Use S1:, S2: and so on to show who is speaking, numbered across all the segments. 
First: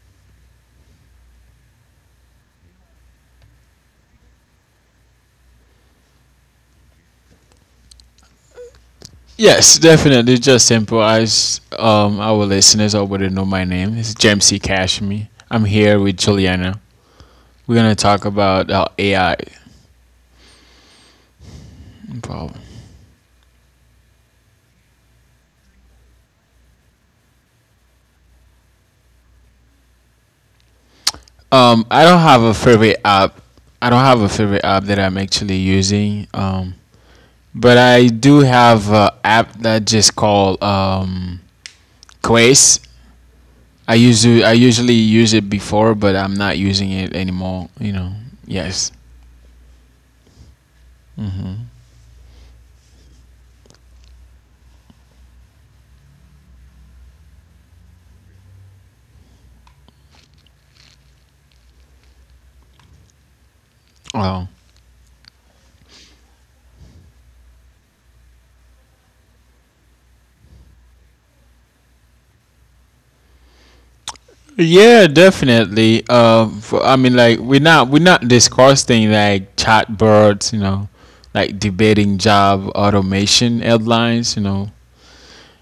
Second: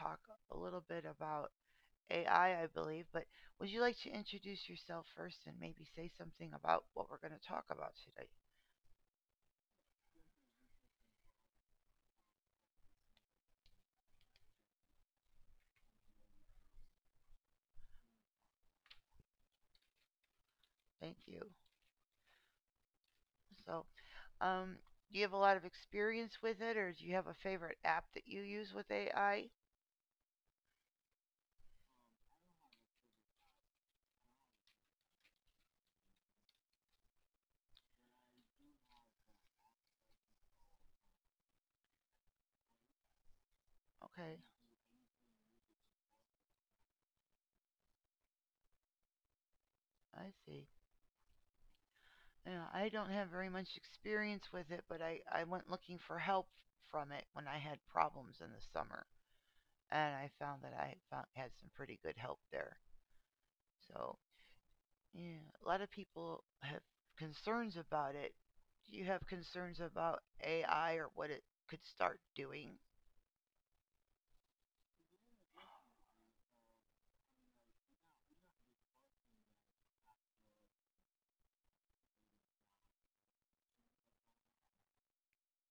S1: talk a little bit about AI, I believe, but would you like to introduce yourself first and maybe say something about what we're going to talk about today?
S2: Yes, definitely. Just improvise. Our listeners already know my name. It's James C. Cashme. I'm here with Juliana. We're gonna talk about AI
S1: Thank you.
S2: problem.
S1: So, um, do you have a lot of experience with it, or do you have a favorite app that you use with AI?
S2: I don't have a favorite app. I don't have a favorite app that I'm actually using. But I do have an app that just called Quest.
S1: Okay,
S2: I usually use it before, but I'm not using it anymore. Yes.
S1: I see.
S2: Mm-hmm.
S1: Yeah, I don't have very much experience with it, but I went looking for help from it when I had problems in the summer. And I found, had some pretty good help there. So,
S2: Um,
S1: yeah, a lot of people have concerns about it. Do you have concerns about AI or what it could start doing?
S2: Yeah, definitely. For, I mean, like we're not discussing like chatbots, like debating job automation headlines.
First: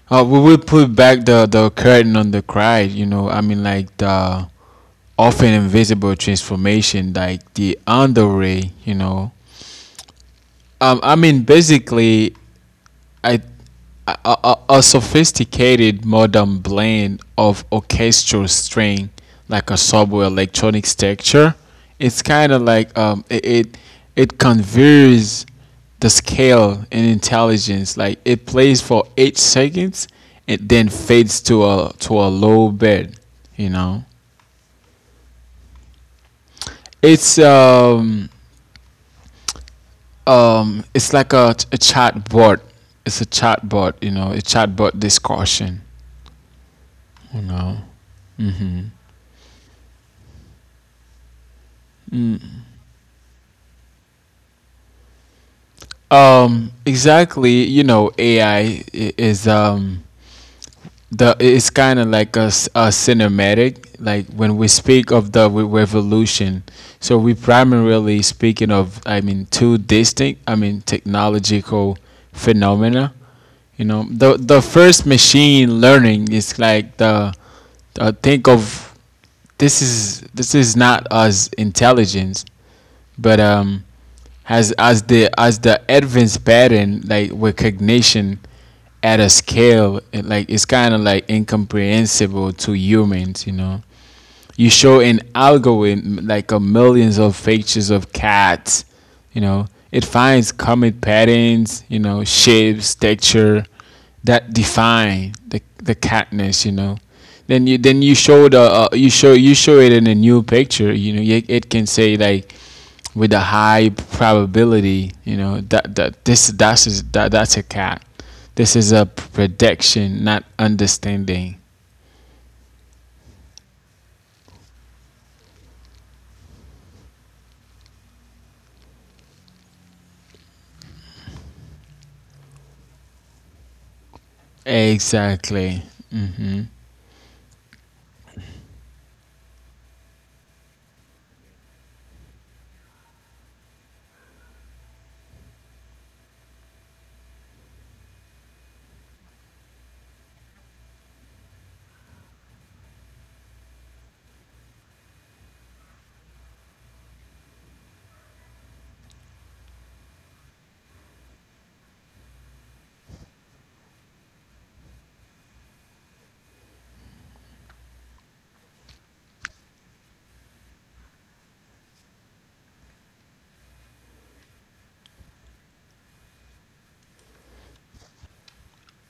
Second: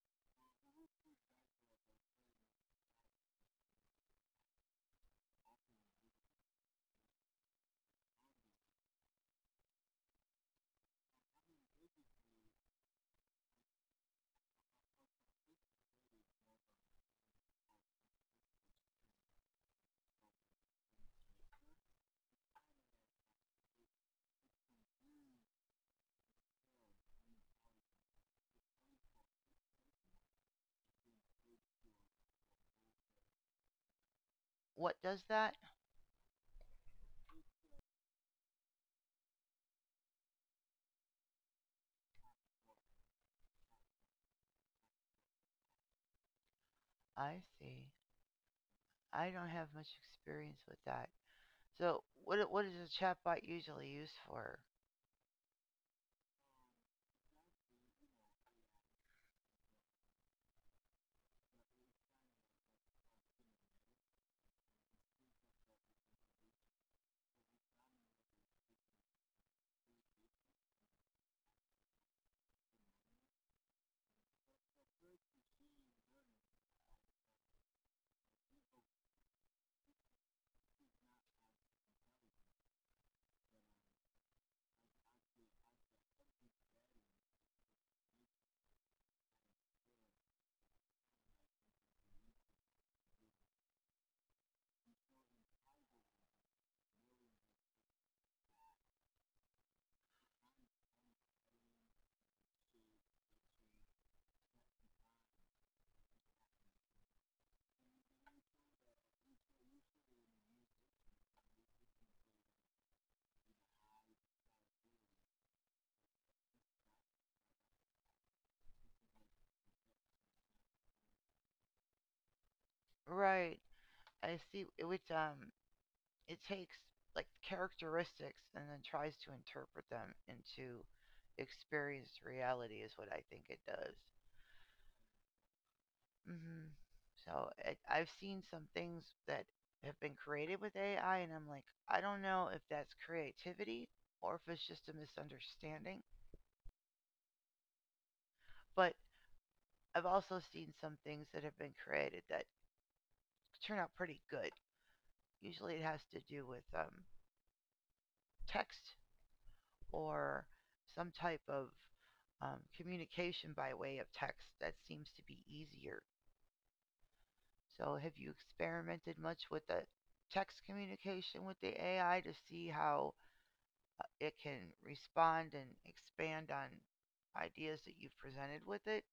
S2: We will put back the curtain on the cry. I mean, like the often invisible transformation, like the underway. I mean, basically, I a sophisticated modern blend of orchestral string, like a subway electronic texture. It's kind of like it conveys the scale and intelligence. Like it plays for 8 seconds and then fades to a low bed. You know,
S1: What does that?
S2: it's um it's like a chat bot. It's a chat bot. A chat bot discussion. You
S1: I
S2: know.
S1: see.
S2: Mm-hmm.
S1: I don't have much experience with that. So, what is a chatbot usually used for?
S2: Exactly. AI is the it's kind of like a cinematic. Like when we speak of the revolution, so we primarily speaking of, I mean, two distinct, I mean, technological phenomena. The first machine learning is like the think of, this is not as intelligence but as the Advance pattern like recognition at a scale like it's kind of like incomprehensible to humans, you know. You show an algorithm like a millions of pictures of cats. It finds common patterns, shapes, texture that define the catness. Then you show the you show it in a new picture. It can say like with a high probability, that's a cat. This is a prediction, not understanding.
S1: Right. I see. It would, it takes like characteristics and then tries to interpret them into experienced reality is what I think it does.
S2: Exactly.
S1: Hmm So it, I've seen some things that have been created with AI, and I'm like, I don't know if that's creativity or if it's just a misunderstanding. But I've also seen some things that have been created that turn out pretty good. Usually it has to do with text or some type of communication by way of text that seems to be easier. So have you experimented much with the text communication with the AI to see how? It can respond and expand on ideas that you've presented with it.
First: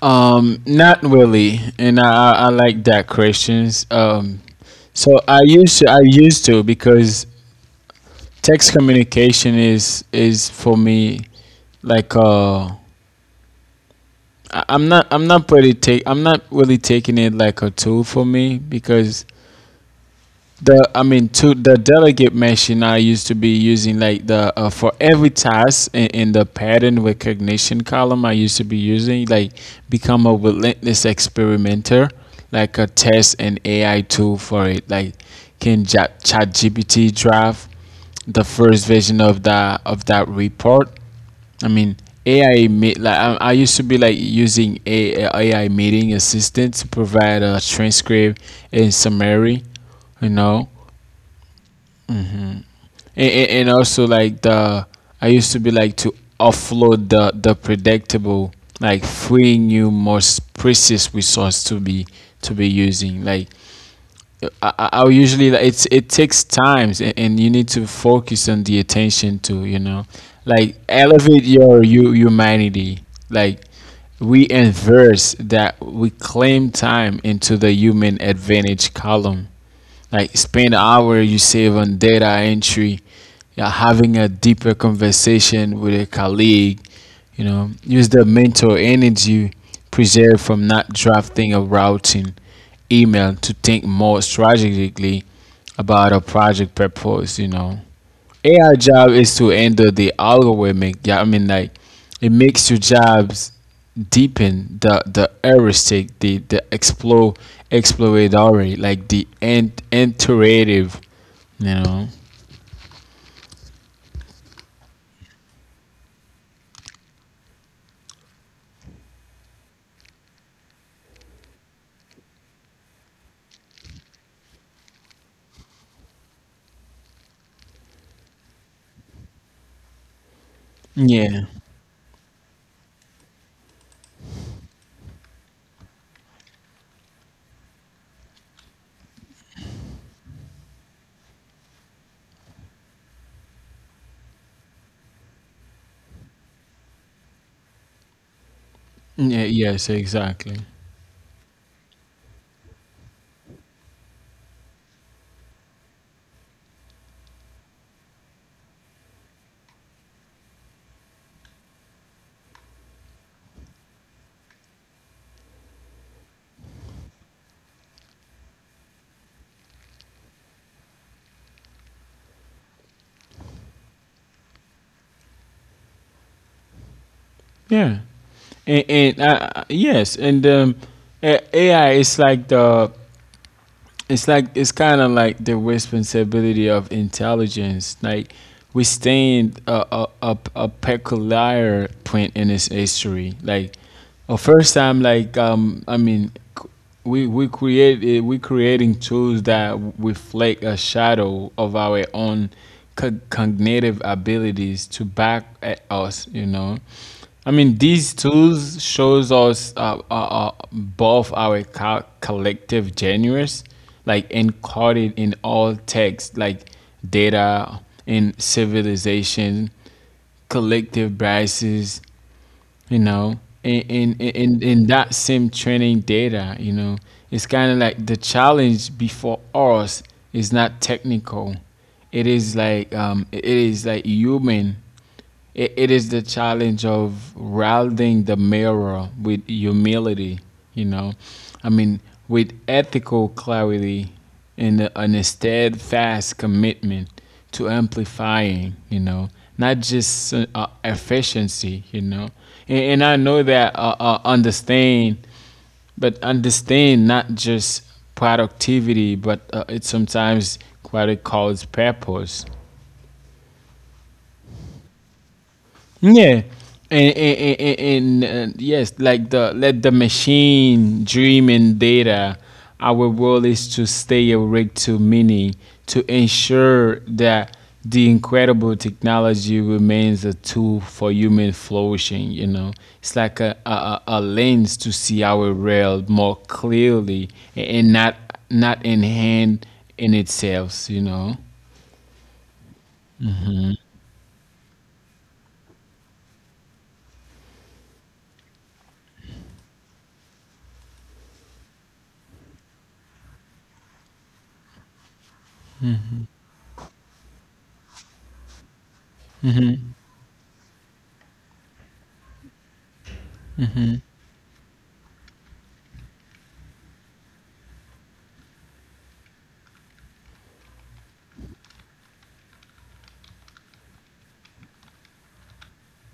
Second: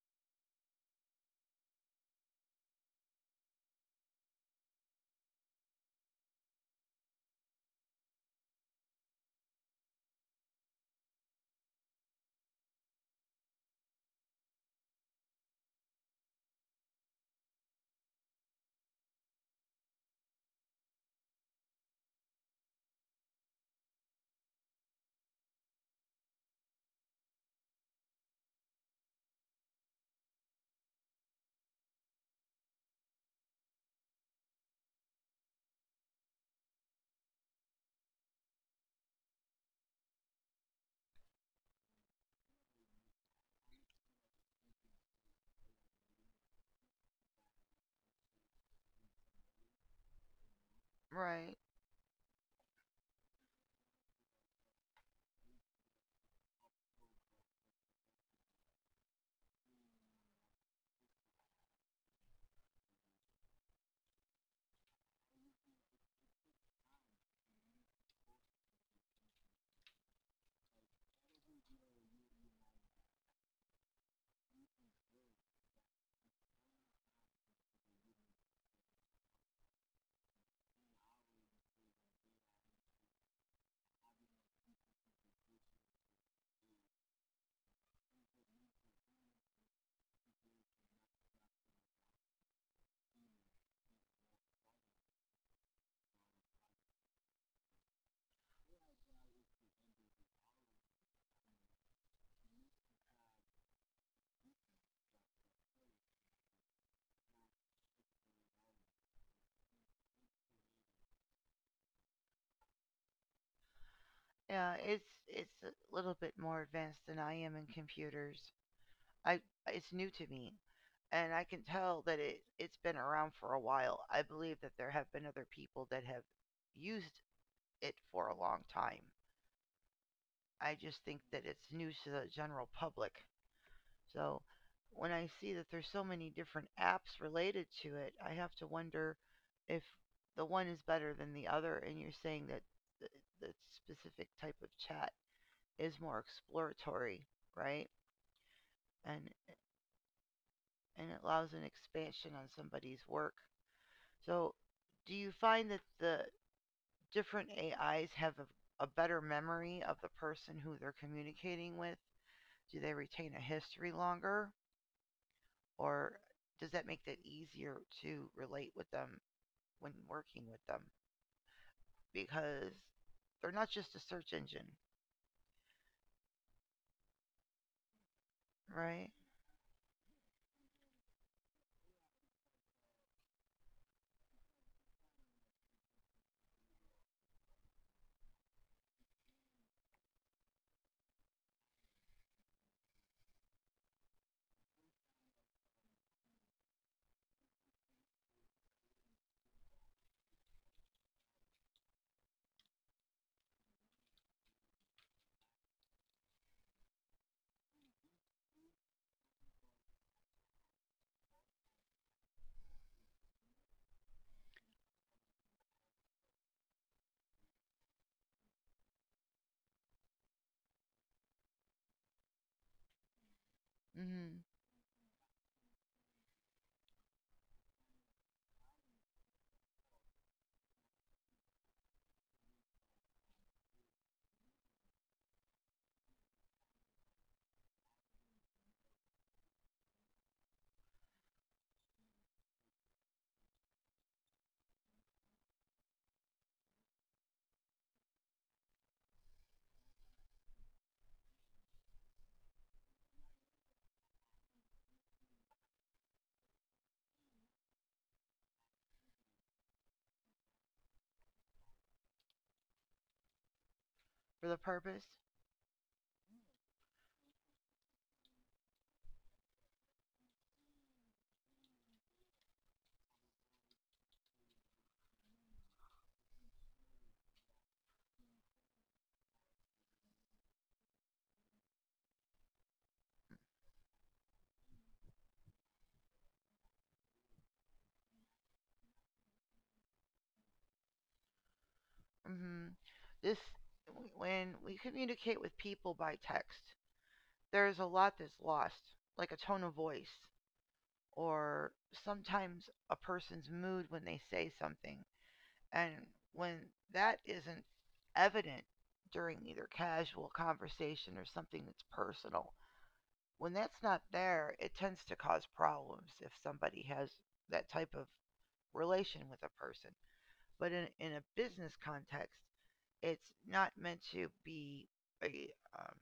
S2: Not really, and I like that questions. So I used to, because text communication is for me like I'm not really taking it like a tool for me because The I mean, to the delegate machine I used to be using like the for every task in the pattern recognition column, I used to be using like become a relentless experimenter, like a test and AI tool for it. Like can ChatGPT draft the first version of that report? I mean, AI meet like I used to be like using a AI meeting assistant to provide a transcript and summary you know
S1: Right.
S2: and also like the I used to be like to offload the predictable, like freeing you most precious resource to be using. Like I'll usually like it takes times and you need to focus on the attention to, like elevate your you humanity. Like we inverse that we claim time into the human advantage column. Like spend an hour you save on data entry, yeah, having a deeper conversation with a colleague, use the mental energy preserved from not drafting a routing email to think more strategically about a project purpose. AI job is to handle the algorithmic. Yeah, I mean, like it makes your jobs deepen the heuristic, the explore exploratory, like the and iterative. You know.
S1: Yeah, it's a little bit more advanced than I am in computers. I it's new to me, and I can tell that it's been around for a while. I believe that there have been other people that have used it for a long time. I just think
S2: Yeah.
S1: that it's new to the general public. So when I see that there's so many different apps related to it, I have to wonder if the one is better than the other. And you're saying that the, the specific type of chat is more exploratory, right? And
S2: Yeah. Yes. Exactly.
S1: and it allows an expansion on somebody's work. So do you find that the different AIs have a better memory of the person who they're communicating with? Do they retain a history longer? Or does that make that easier to relate with them when working with them because they're not just a search engine?
S2: Yeah. And,
S1: Right.
S2: and uh, yes, and AI is like the it's like it's kind of like the responsibility of intelligence. Like we stand a peculiar point in its history, like a first time, like I mean, c- we creating tools that reflect a shadow of our own cognitive abilities to back at us. I mean, these tools shows us both our collective genius, like encoded in all text, like data in civilization, collective biases, in in
S1: Mm-hmm.
S2: in, in that same training data. It's kind of like the challenge before us is not technical. It is like human. It is the challenge of rounding the mirror with humility, you know, I mean, with ethical clarity and a steadfast commitment to amplifying, not just efficiency, And I know that understand, but understand not just productivity, but it sometimes quite a cause purpose.
S1: For the purpose.
S2: Yeah. And, and, and, and, yes, like the, let the machine dream in data. Our role is to stay awake to many, to ensure that the incredible technology remains a tool for human flourishing. It's like a lens to see our world more clearly and not, not in hand in itself. You know.
S1: Mm-hmm. This, when we communicate with people by text, there's a lot that's lost like a tone of voice or sometimes a person's mood when they say something, and when that isn't evident during either casual conversation or something that's personal, when that's not there, it tends to cause problems if somebody has that type of relation with a person. But in a business context, it's not meant to be a, um,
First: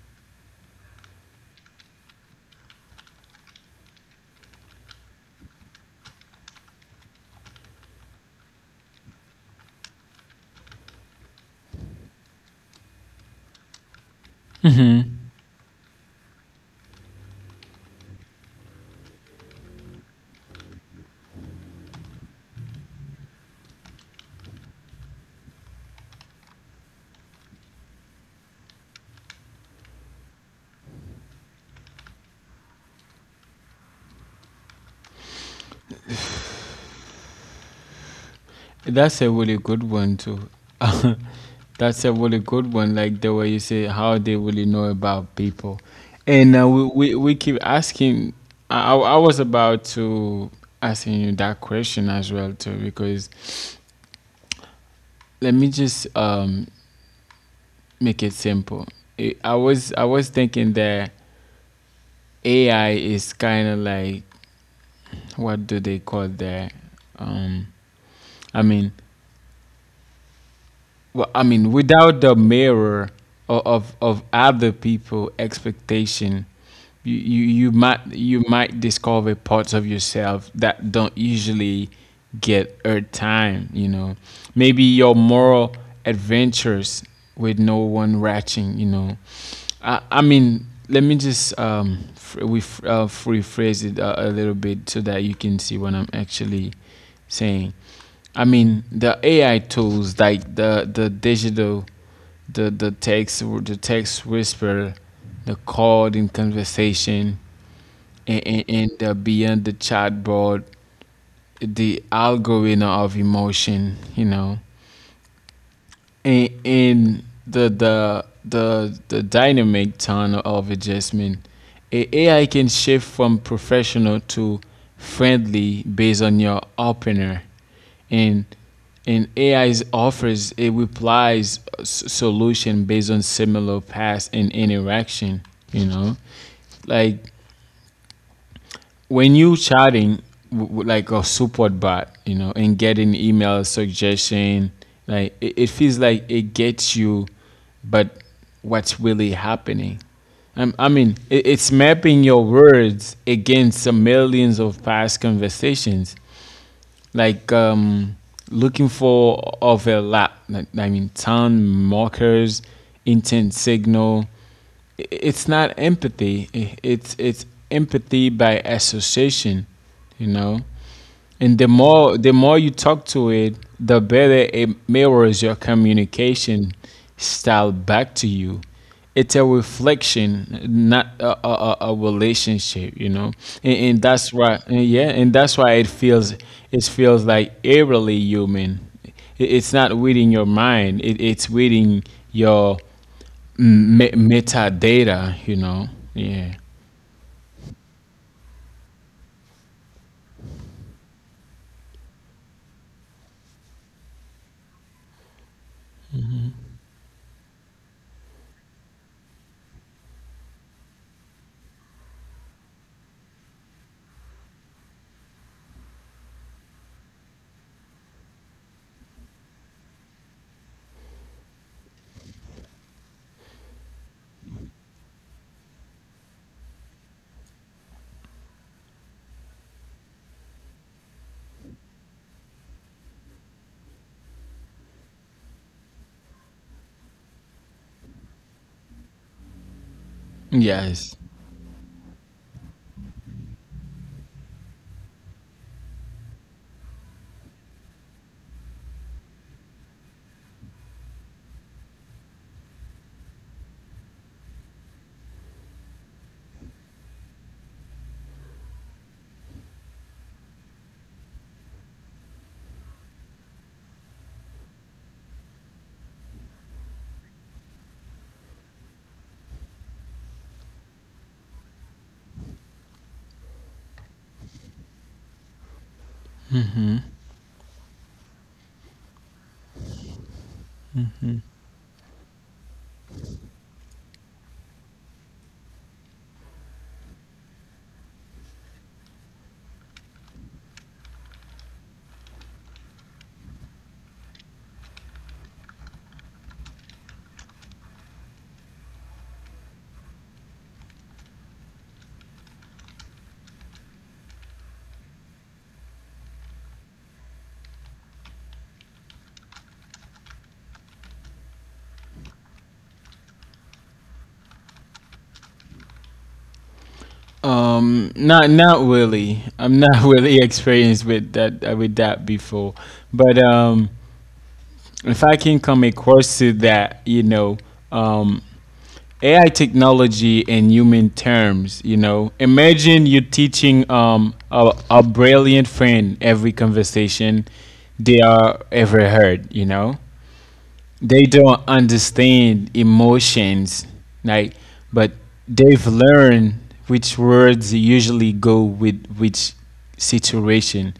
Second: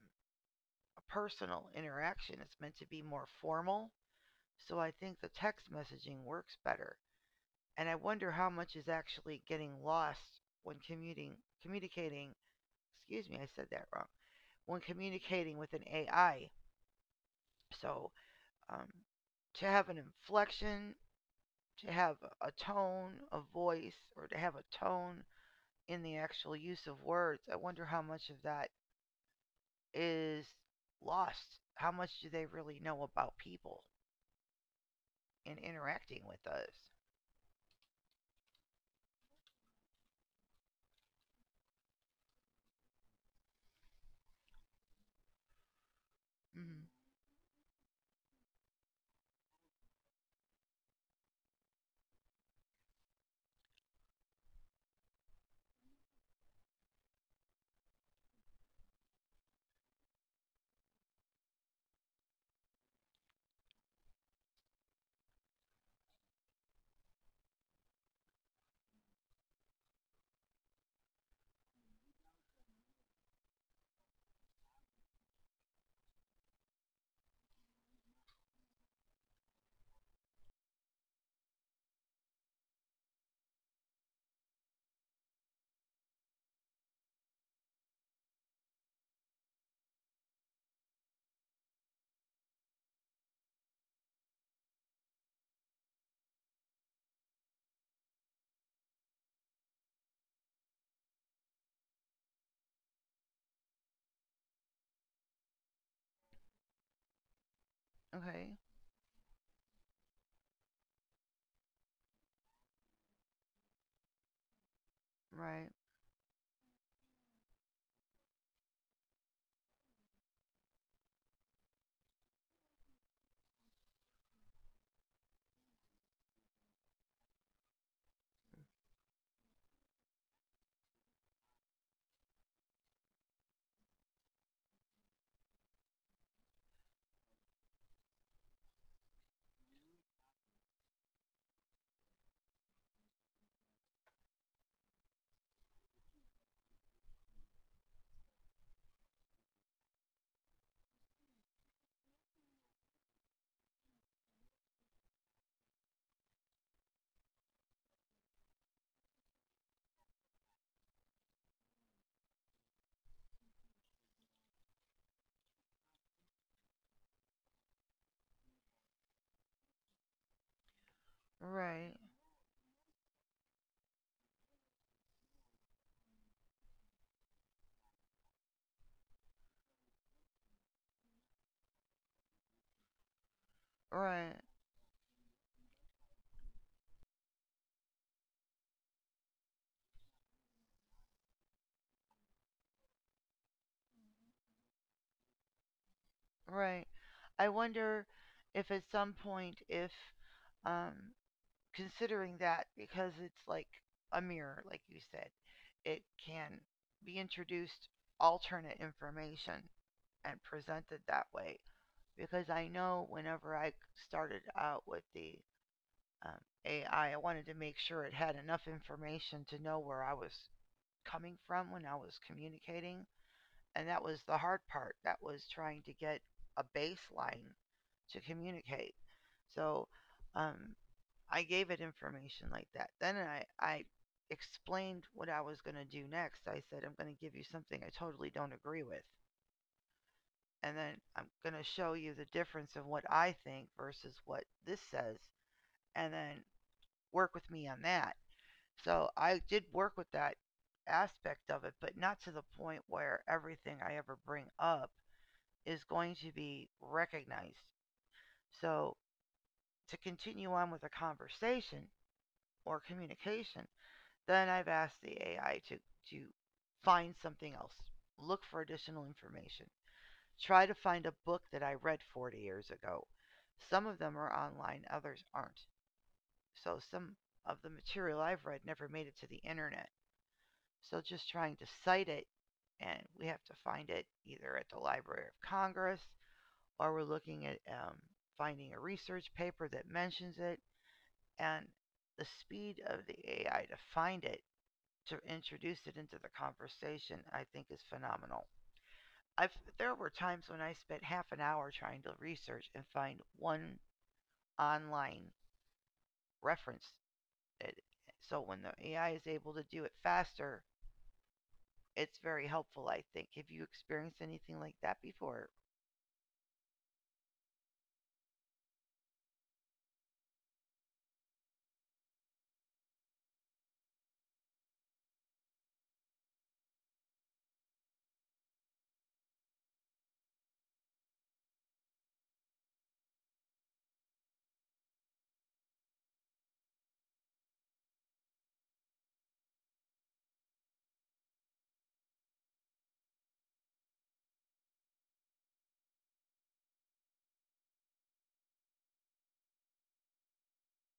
S1: a personal interaction, it's meant to be more formal. So I think the text messaging works better. And I wonder how much is actually getting lost when commuting, communicating. Excuse me, I said that wrong. When communicating with an AI. So um, to have an inflection to have a tone, a voice, or to have a tone in the actual use of words, I wonder how much of that is lost. How much do they really know about people and interacting with us?
S2: That's a really good one too. That's a really good one. Like the way you say how they really know about people, and
S1: Mm-hmm.
S2: we keep asking. I was about to asking you that question as well too, because let me just make it simple. I was I was thinking that AI is kind of like, what do they call that? Um, I mean, well, I mean, without the mirror of of other people expectation, you might, you might discover parts of yourself that don't usually get airtime. You know, maybe your moral adventures with no one watching. You know, I mean, let me just rephrase it a little bit so that you can see what I'm actually saying. I mean, the AI tools like the digital, the the text whisper, the called in conversation, and,
S1: Okay.
S2: and, and the beyond the chatbot, the algorithm of emotion. You know,
S1: Right.
S2: in the dynamic turn of adjustment, a AI can shift from professional to friendly based on your opener, and AI offers it replies solution based on similar past and interaction. You know, like when you chatting like a support bot, you know, and getting email suggestion, like it feels like it gets you, but what's really happening? I mean, it's mapping your words against the millions of past conversations like looking for overlap. Like, I mean, town markers, intent signal. It's not empathy. It's empathy by association. You know. And the
S1: Right.
S2: more the more you talk to it, the better it mirrors your communication style back to you. It's a reflection, not a relationship, you know. And that's
S1: Right.
S2: why, and yeah, and that's why it feels, it feels like eerily human. It's not reading your mind. It's reading your metadata, you know. Yeah.
S1: Right. I wonder if at some point, if um, considering that, because it's like a mirror, like you said, it can be introduced alternate information and presented that way because I know whenever I started out with the um, AI, I wanted to make sure it had enough information to know where I was coming from when I was communicating. And that was the hard part. That was trying to get a baseline to communicate. So um, I gave it information like that. Then I explained what I was going to do next. I said, I'm going to give you something I totally don't agree with. And then
S2: Yes.
S1: I'm going to show you the difference of what I think versus what this says, and then work with me on that. So I did work with that aspect of it, but not to the point where everything I ever bring up is going to be recognized. So to continue on with a conversation or communication, then I've asked the AI to find something else, look for additional information. Try to find a book that I read 40 years ago. Some of them are online, others aren't. So some of the material I've read never made it to the internet. So just trying to cite it, and we have to find it either at the Library of Congress or we're looking at finding a research paper that mentions it. And the speed of the AI to find it, to introduce it into the conversation, I think is phenomenal. I've there were times when I spent half an hour trying to research and find one online reference. So when the AI is able to do it faster, it's very helpful. I think. Have you experienced anything like that before?
S2: Not not really. I'm not really experienced with that before, but if I can come across to that, you know, um, AI technology in human terms, you know, imagine you teaching a brilliant friend every conversation they are ever heard, you know, they don't understand emotions, like, but they've learned which words usually go with which situation.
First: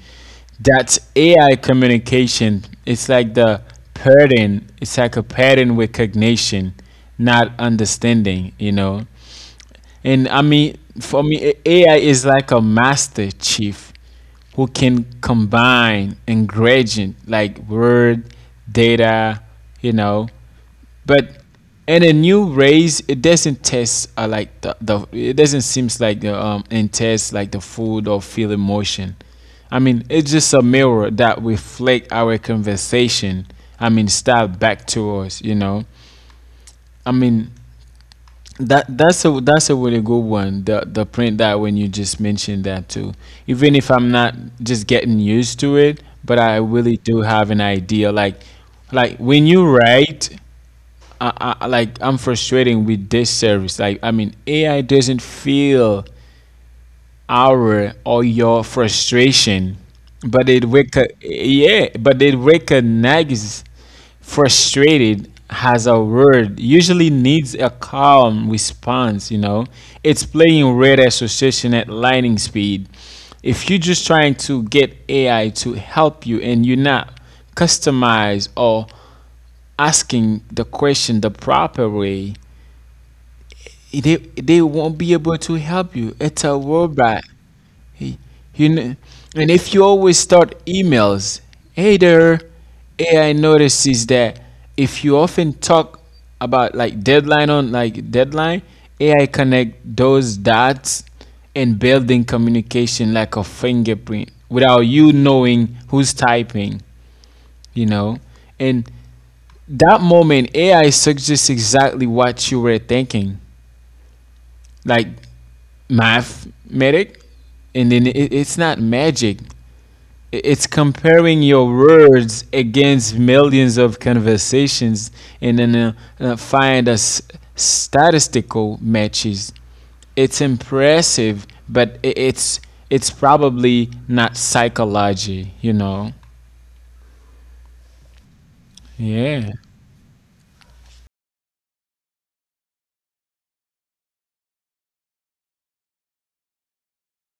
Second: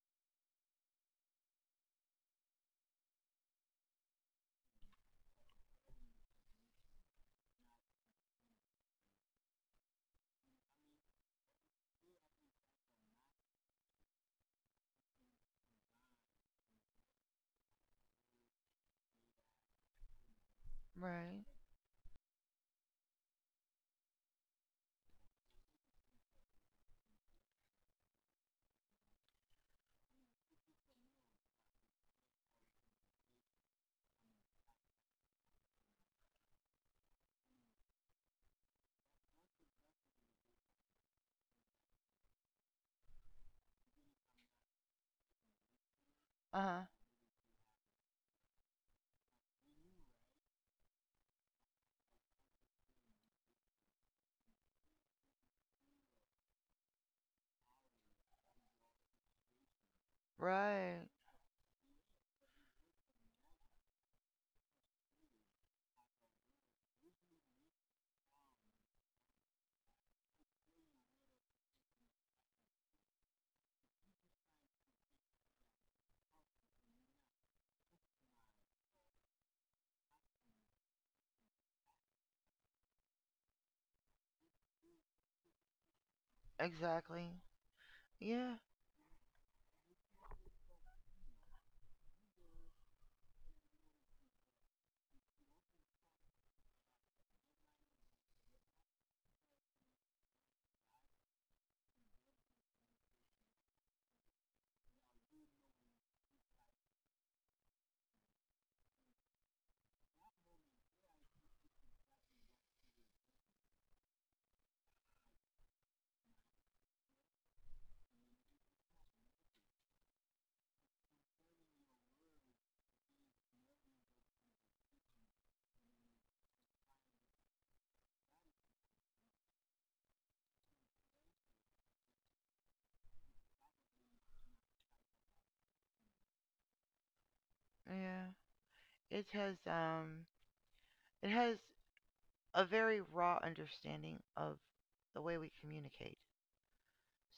S2: That's AI communication. It's like the pattern. It's like a pattern recognition, not understanding, you know. And I mean, for me, AI is like a master chief who can combine ingredient like word data, you know, but
S1: Right.
S2: in a new race, it doesn't taste like the, it doesn't seems like the intense like the food or feel emotion. I mean, it's just a mirror that reflect our conversation. I mean, style back to us. You know, I mean that's a really good one. The print that when you just mentioned that too. Even if I'm not just getting used to it, but I
S1: Uh huh.
S2: really do have an idea. Like when you write, I like I'm frustrating with this service. Like I mean, AI doesn't feel our or your frustration, but it
S1: Right.
S2: yeah, but it recognizes frustrated has a word usually needs a calm response. You know, it's playing red association at lightning speed. If you're just trying to get AI to help you and you're not customized or asking the question the proper way, they won't be able to help you. It's a robot.
S1: Exactly.
S2: He-
S1: Yeah.
S2: You know, and if you always start emails, hey there, AI notices that if you often talk about like deadline on like deadline, AI connect those dots and building communication like a fingerprint without you knowing who's typing, you know? And that moment AI suggests exactly what you were thinking. Like mathematic, and then it's not magic. It's comparing your words against millions of conversations, and then find statistical matches. It's impressive, but I it's probably not psychology.
S1: Yeah. It
S2: Yeah.
S1: has. It has a very raw understanding of the way we communicate.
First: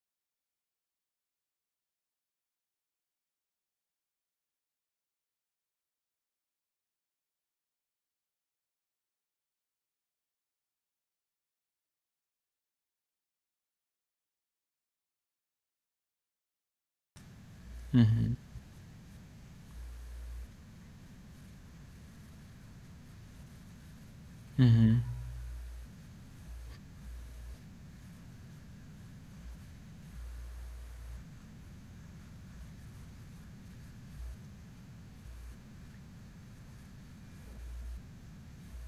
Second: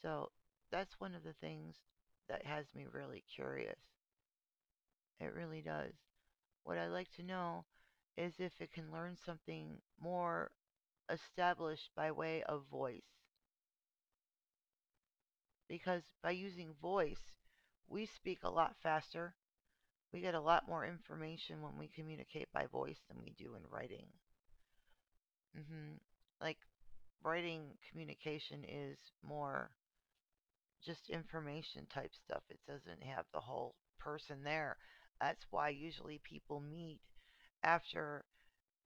S1: So that's one of the things that has me really curious. It really does. What I'd like to know is if it can learn something more established by way of voice. Because by using voice, we
S2: Mhm.
S1: speak a lot faster. We get a lot more information when we communicate by voice than we do in writing. Hmm Like, writing communication is more just information type stuff, it doesn't have the whole person there. That's why usually people meet after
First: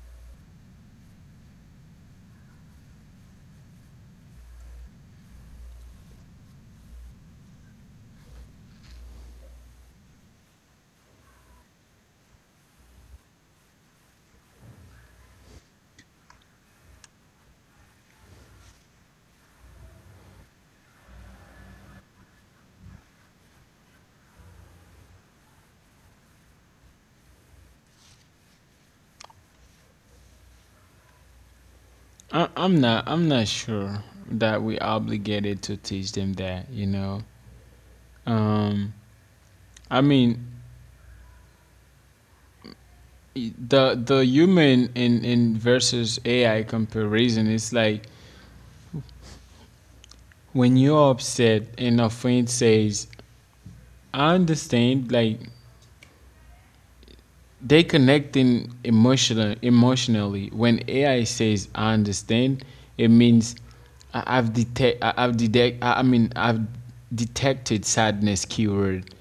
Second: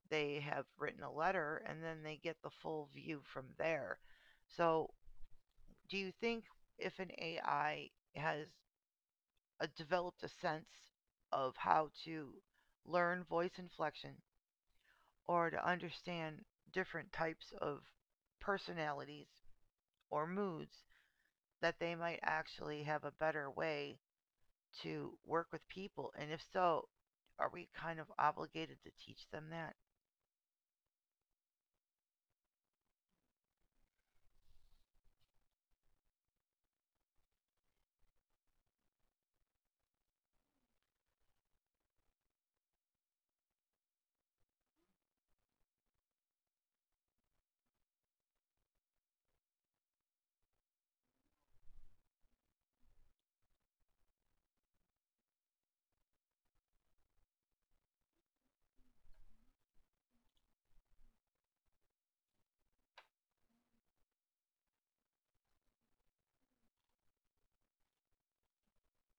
S1: they have written a letter and then they get the full view from there. So, do you think if an AI has developed a sense of how to learn voice inflection or to understand different types of personalities or moods, that they might actually have a better way to work with people? And if so, are we kind of obligated to teach them that?
S2: I'm not sure that we obligated to teach them that. um I mean, the human in versus AI comparison is like when you're upset and a friend says, "I understand," like they connecting emotionally. When AI says, "I understand," it means I- I've detect I- have detect I mean I've detected sadness keyword,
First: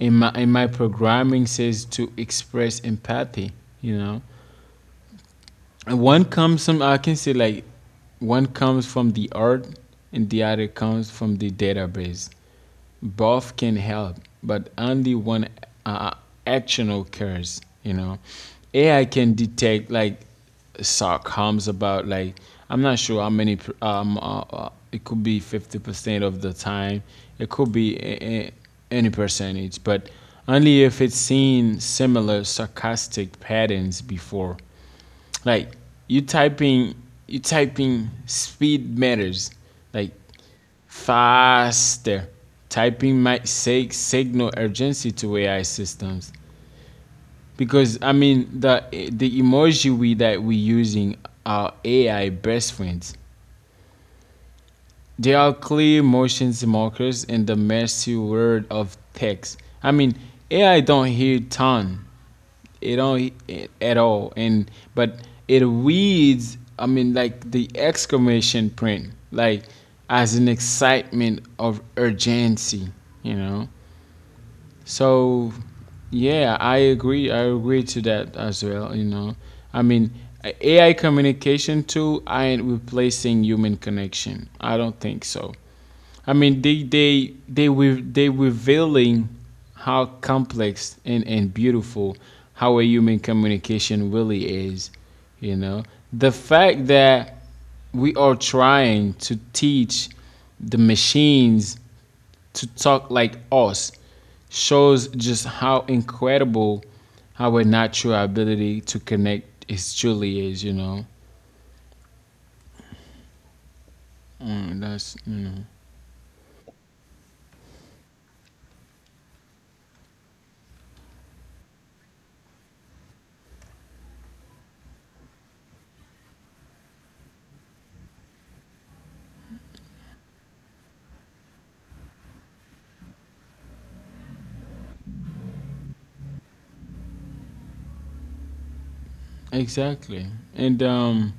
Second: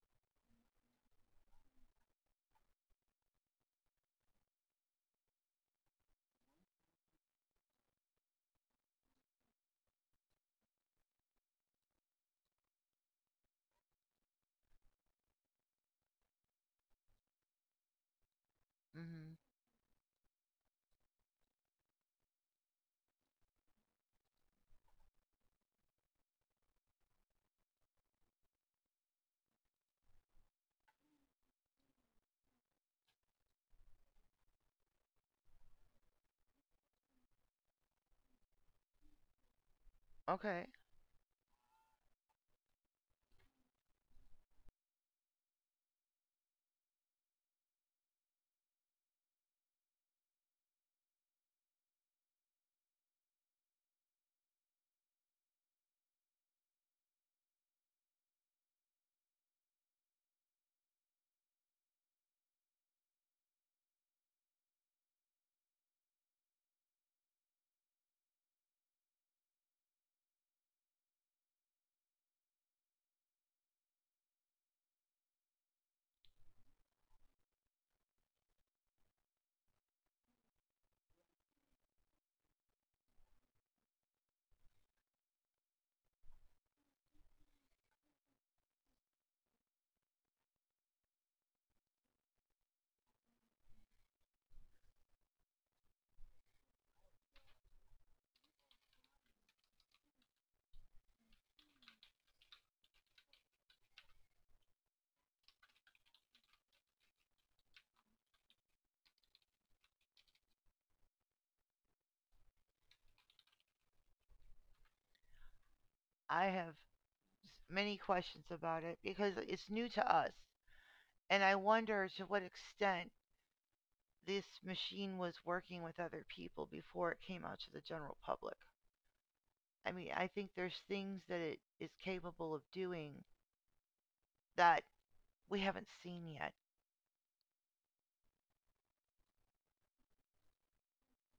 S2: in my programming says to express empathy. You know. And one comes from, I can say, like one comes from the art and the other comes from the database. Both can help, but only one uh, action occurs. You know, AI can
S1: Hmm
S2: detect like sarcasms about, like, I'm not sure how many. It could be 50% of the time. It could be any percentage, but only if it's seen similar sarcastic patterns before. Like, you type in you type in, speed matters. Like
S1: Okay.
S2: faster. Typing might signal urgency to AI systems, because I mean the emoji we using are AI best friends. They are clear motions markers in the messy world of text. I mean, AI don't hear tone. It don't at all. And but it reads, I mean, like the exclamation print, like as an excitement of urgency, you know. So yeah, I agree. I agree to that as well. You know, I mean, AI communication tool aren't replacing human connection. I don't think so. I mean, they revealing how complex and beautiful how a human communication really is. You know, the fact that we are trying to teach the machines to talk like us shows just how incredible our natural ability to connect is truly is. Mm, that's
S1: I have many questions about it because it's new to us. And I wonder to what extent this machine was working with other people before it came out to the general public. I mean, I think there's things that it is capable of doing that we haven't seen yet.
S2: exactly. and.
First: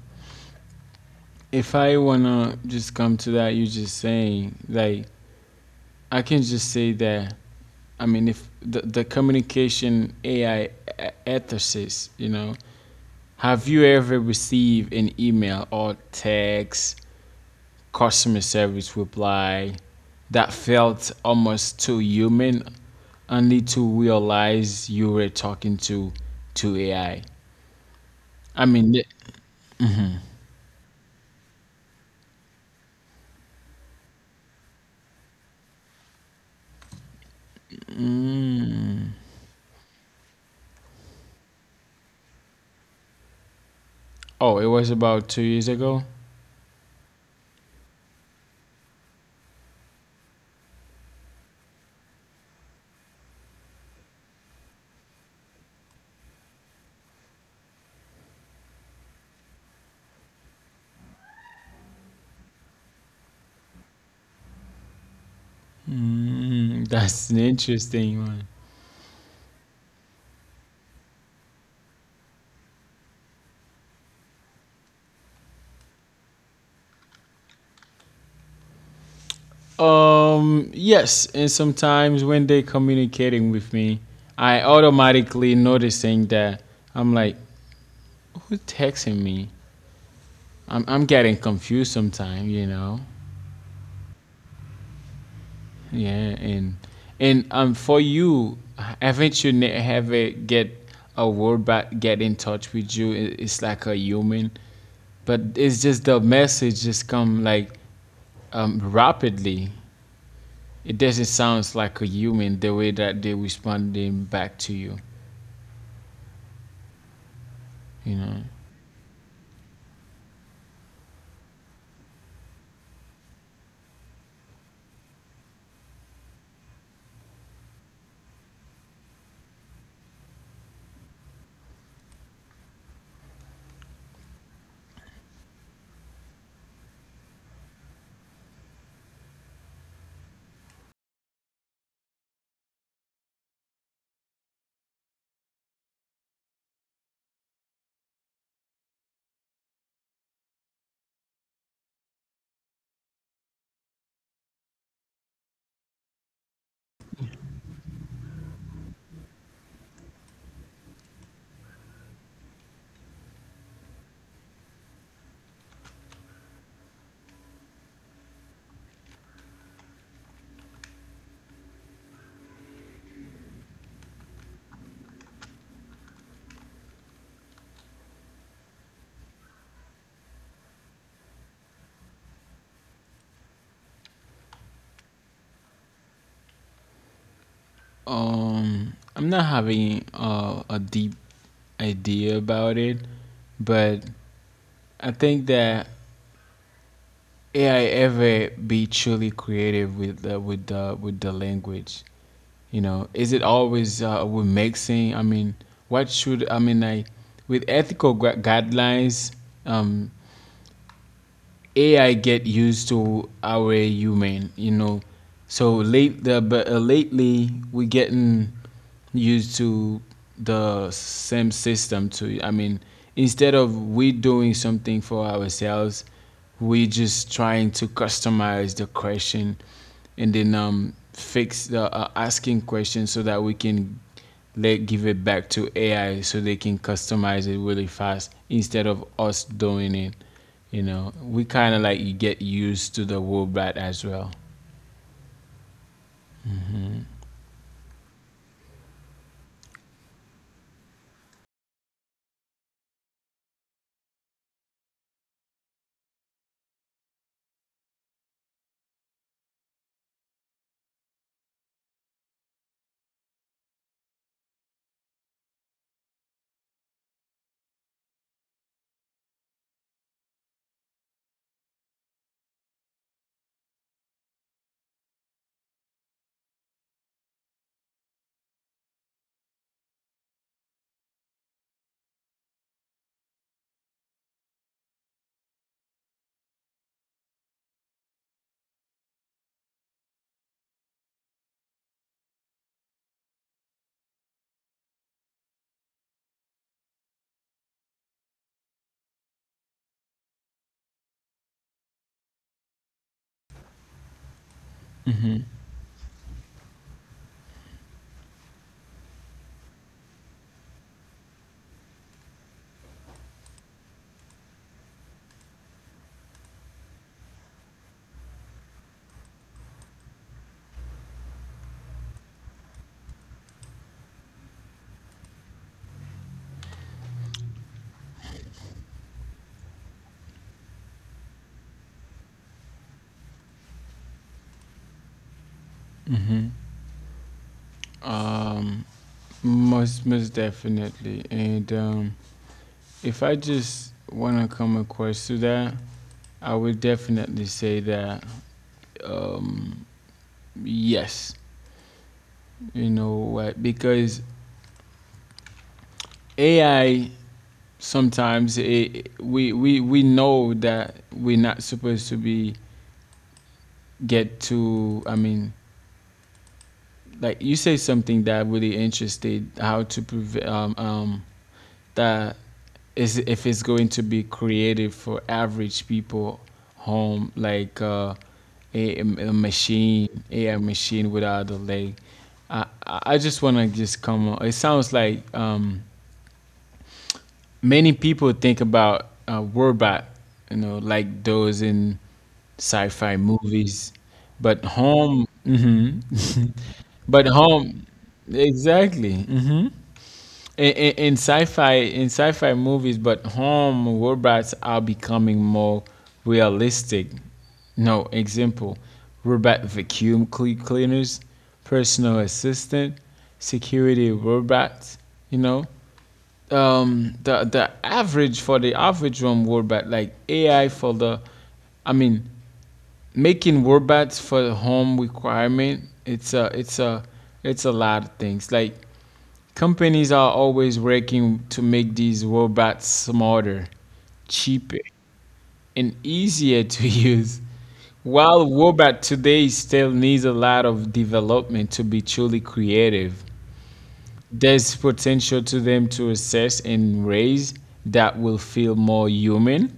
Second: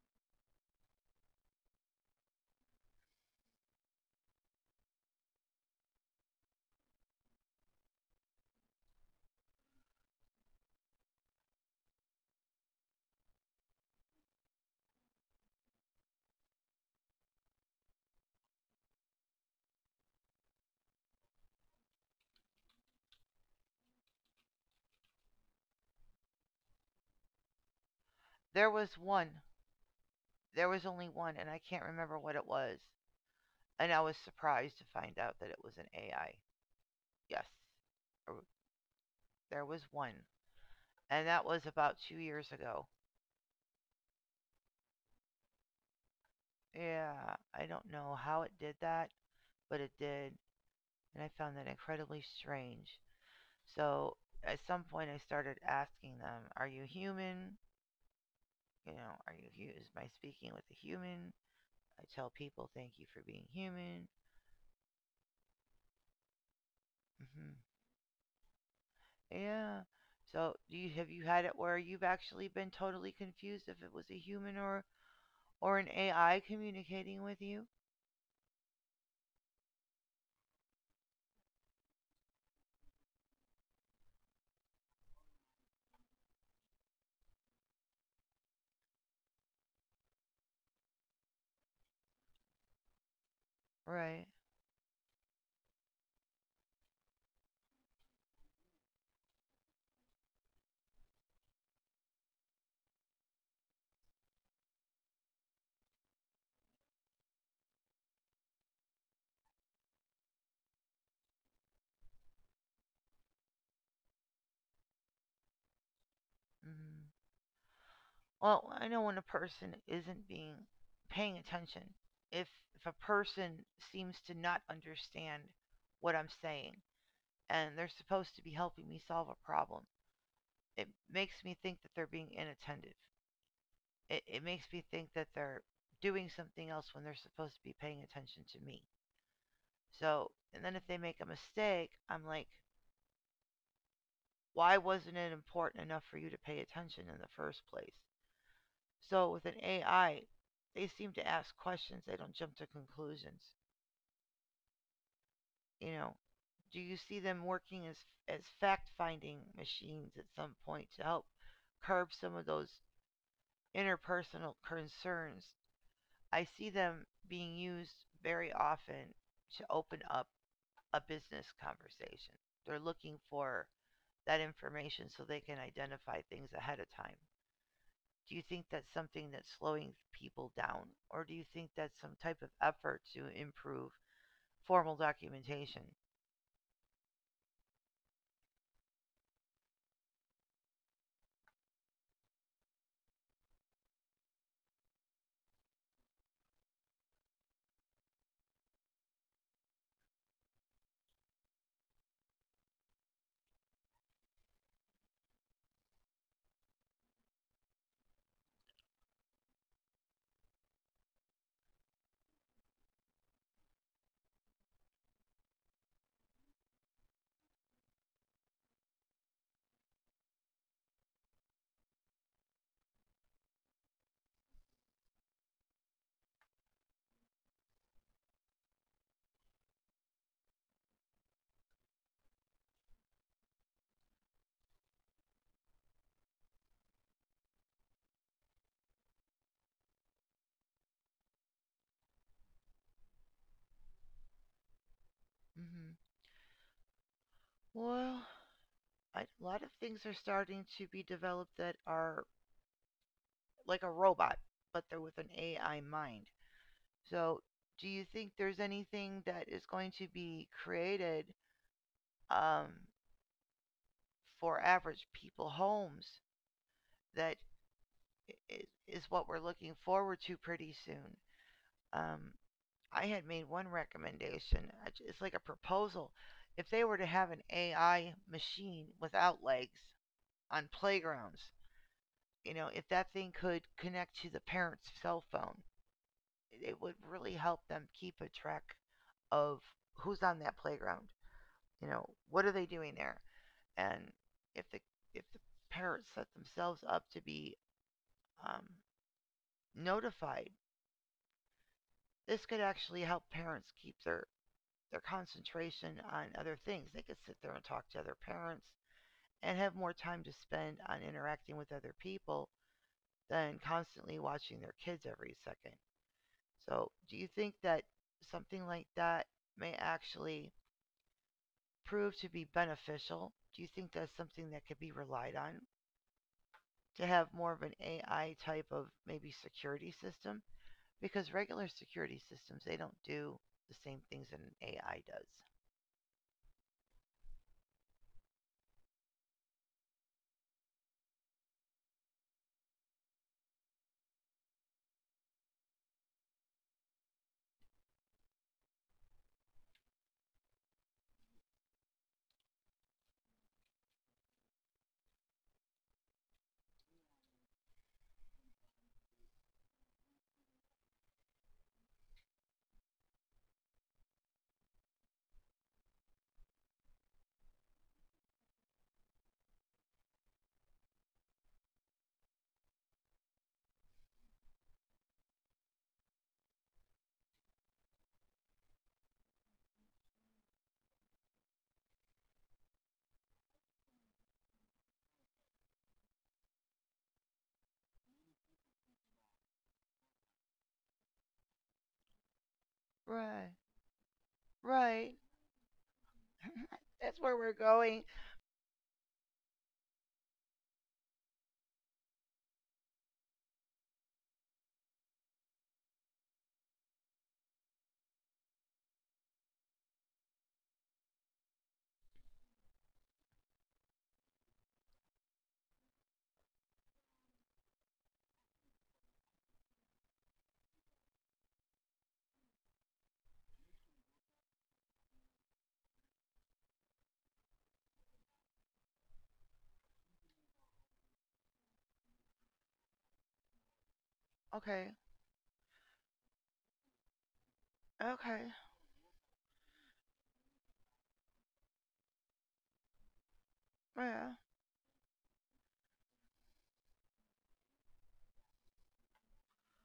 S2: If I wanna just come to that, you just saying like I can just say that. I mean, if the communication AI ethicist, you know, have you ever received an email or text customer service reply that felt almost too human, only to realize you were talking to AI? I I
S1: There was
S2: mean, th-
S1: one, there was only one, and I can't remember what it was. And I was surprised to find out that it was an AI. Yes, er, there was one. And that was about 2 years ago.
S2: oh, it was about 2 years ago.
S1: Yeah, I don't know how it did that. But it did, and I found that incredibly strange. So at some point, I started asking them, "Are you human? You know, are you is my speaking with a human?" I tell people, "Thank you for being human."
S2: Mm, that's an
S1: hmm
S2: interesting one.
S1: Yeah. So do you have you had it where you've actually been totally confused if it was a human or an AI communicating with you?
S2: Yes, and sometimes when they communicating with me, I automatically noticing that I'm like, who texting me? I'm getting confused sometimes, you know.
S1: Right.
S2: Yeah, and for you, haven't you have it get a word back, get in touch with you? It- It's like a human, but it's just the message just come like rapidly. It doesn't sound like a human the way that they responding back to you.
S1: hmm
S2: You know,
S1: Well, I know when a person isn't being paying attention. If if a person seems to not understand what I'm saying and they're supposed to be helping me solve a problem, it makes me think that they're being inattentive. It makes me think that they're doing something else when they're supposed to be paying attention to me. So, and then if they make a mistake, I'm like, why wasn't it important enough for you to pay attention in the first place? So with an AI, they seem to ask questions. They don't jump to conclusions. You know, do you see them working as fact finding machines at some point to help curb some of those interpersonal concerns? I see them being used very often to open up a business conversation. They're looking for that information so they can identify things ahead of time. Do you think that's something that's slowing people down or do you think that's some type of effort to improve formal documentation?
S2: I'm not having a deep idea about it, but I think that AI ever be truly creative with the, with the with the language. You know, is it always with mixing? I mean, what should I mean, like, with ethical guidelines? Um, AI get used to our human, you know. So late the but lately we getting used to the same system too. I mean, instead of we doing something for ourselves, we just trying to customize the question, and then fix the asking question so that we can let give it back to AI so they can customize it really fast instead of us doing it. You know, we kind of like you get used to the robot as well.
S1: Hmm well I, a lot of things are starting to be developed that are like a robot but they're with an ai mind. So do you think there's anything that is going to be created um, for average people homes that is what we're looking forward to pretty soon? um, I had made one recommendation. It's like a proposal. If they were to have an AI machine without legs on playgrounds, you know, if that thing could connect to the parent's cell phone, it would really help them keep a track of who's on that playground. You know, what are they doing there? And if the if the parents set themselves up to be um, notified, this could actually help parents keep their
S2: Hmm.
S1: concentration on other things. They could sit there and talk to other parents and have more time to spend on interacting with other people than constantly watching their kids every second. So, do you think that something like that may actually prove to be beneficial? Do you think that's something that could be relied on to have more of an AI type of maybe security system? Because regular security systems, they don't do the same things that an AI does.
S2: Hmm. Um, Most most definitely. And if I just want to come across to that, I would definitely say that, um, yes. You know what? Because AI sometimes it, we know that we're not supposed to be get to. I mean, like, you say something that really interested how to prevent that is, if it's going to be created for average people home, like a machine AI machine without a leg. I just want to just come on, it sounds like many people think about a robot, you know, like those in sci-fi
S1: Right.
S2: movies, but
S1: Right.
S2: home, hmm
S1: That's
S2: but
S1: where we're
S2: home,
S1: going.
S2: exactly. Hmm. In sci-fi, in sci-fi movies, but home robots are becoming more realistic. No example: robot vacuum cleaners, personal assistant, security robots. You know, the average for the average home robot, like AI for the, I mean, making robots for the home requirement, it's a lot of things. Like, companies are always working to make these robots smarter, cheaper,
S1: Okay.
S2: and easier to use.
S1: Okay.
S2: While robot today still needs a lot of development to be truly creative,
S1: Yeah.
S2: there's potential to them to assess and raise that will feel more human,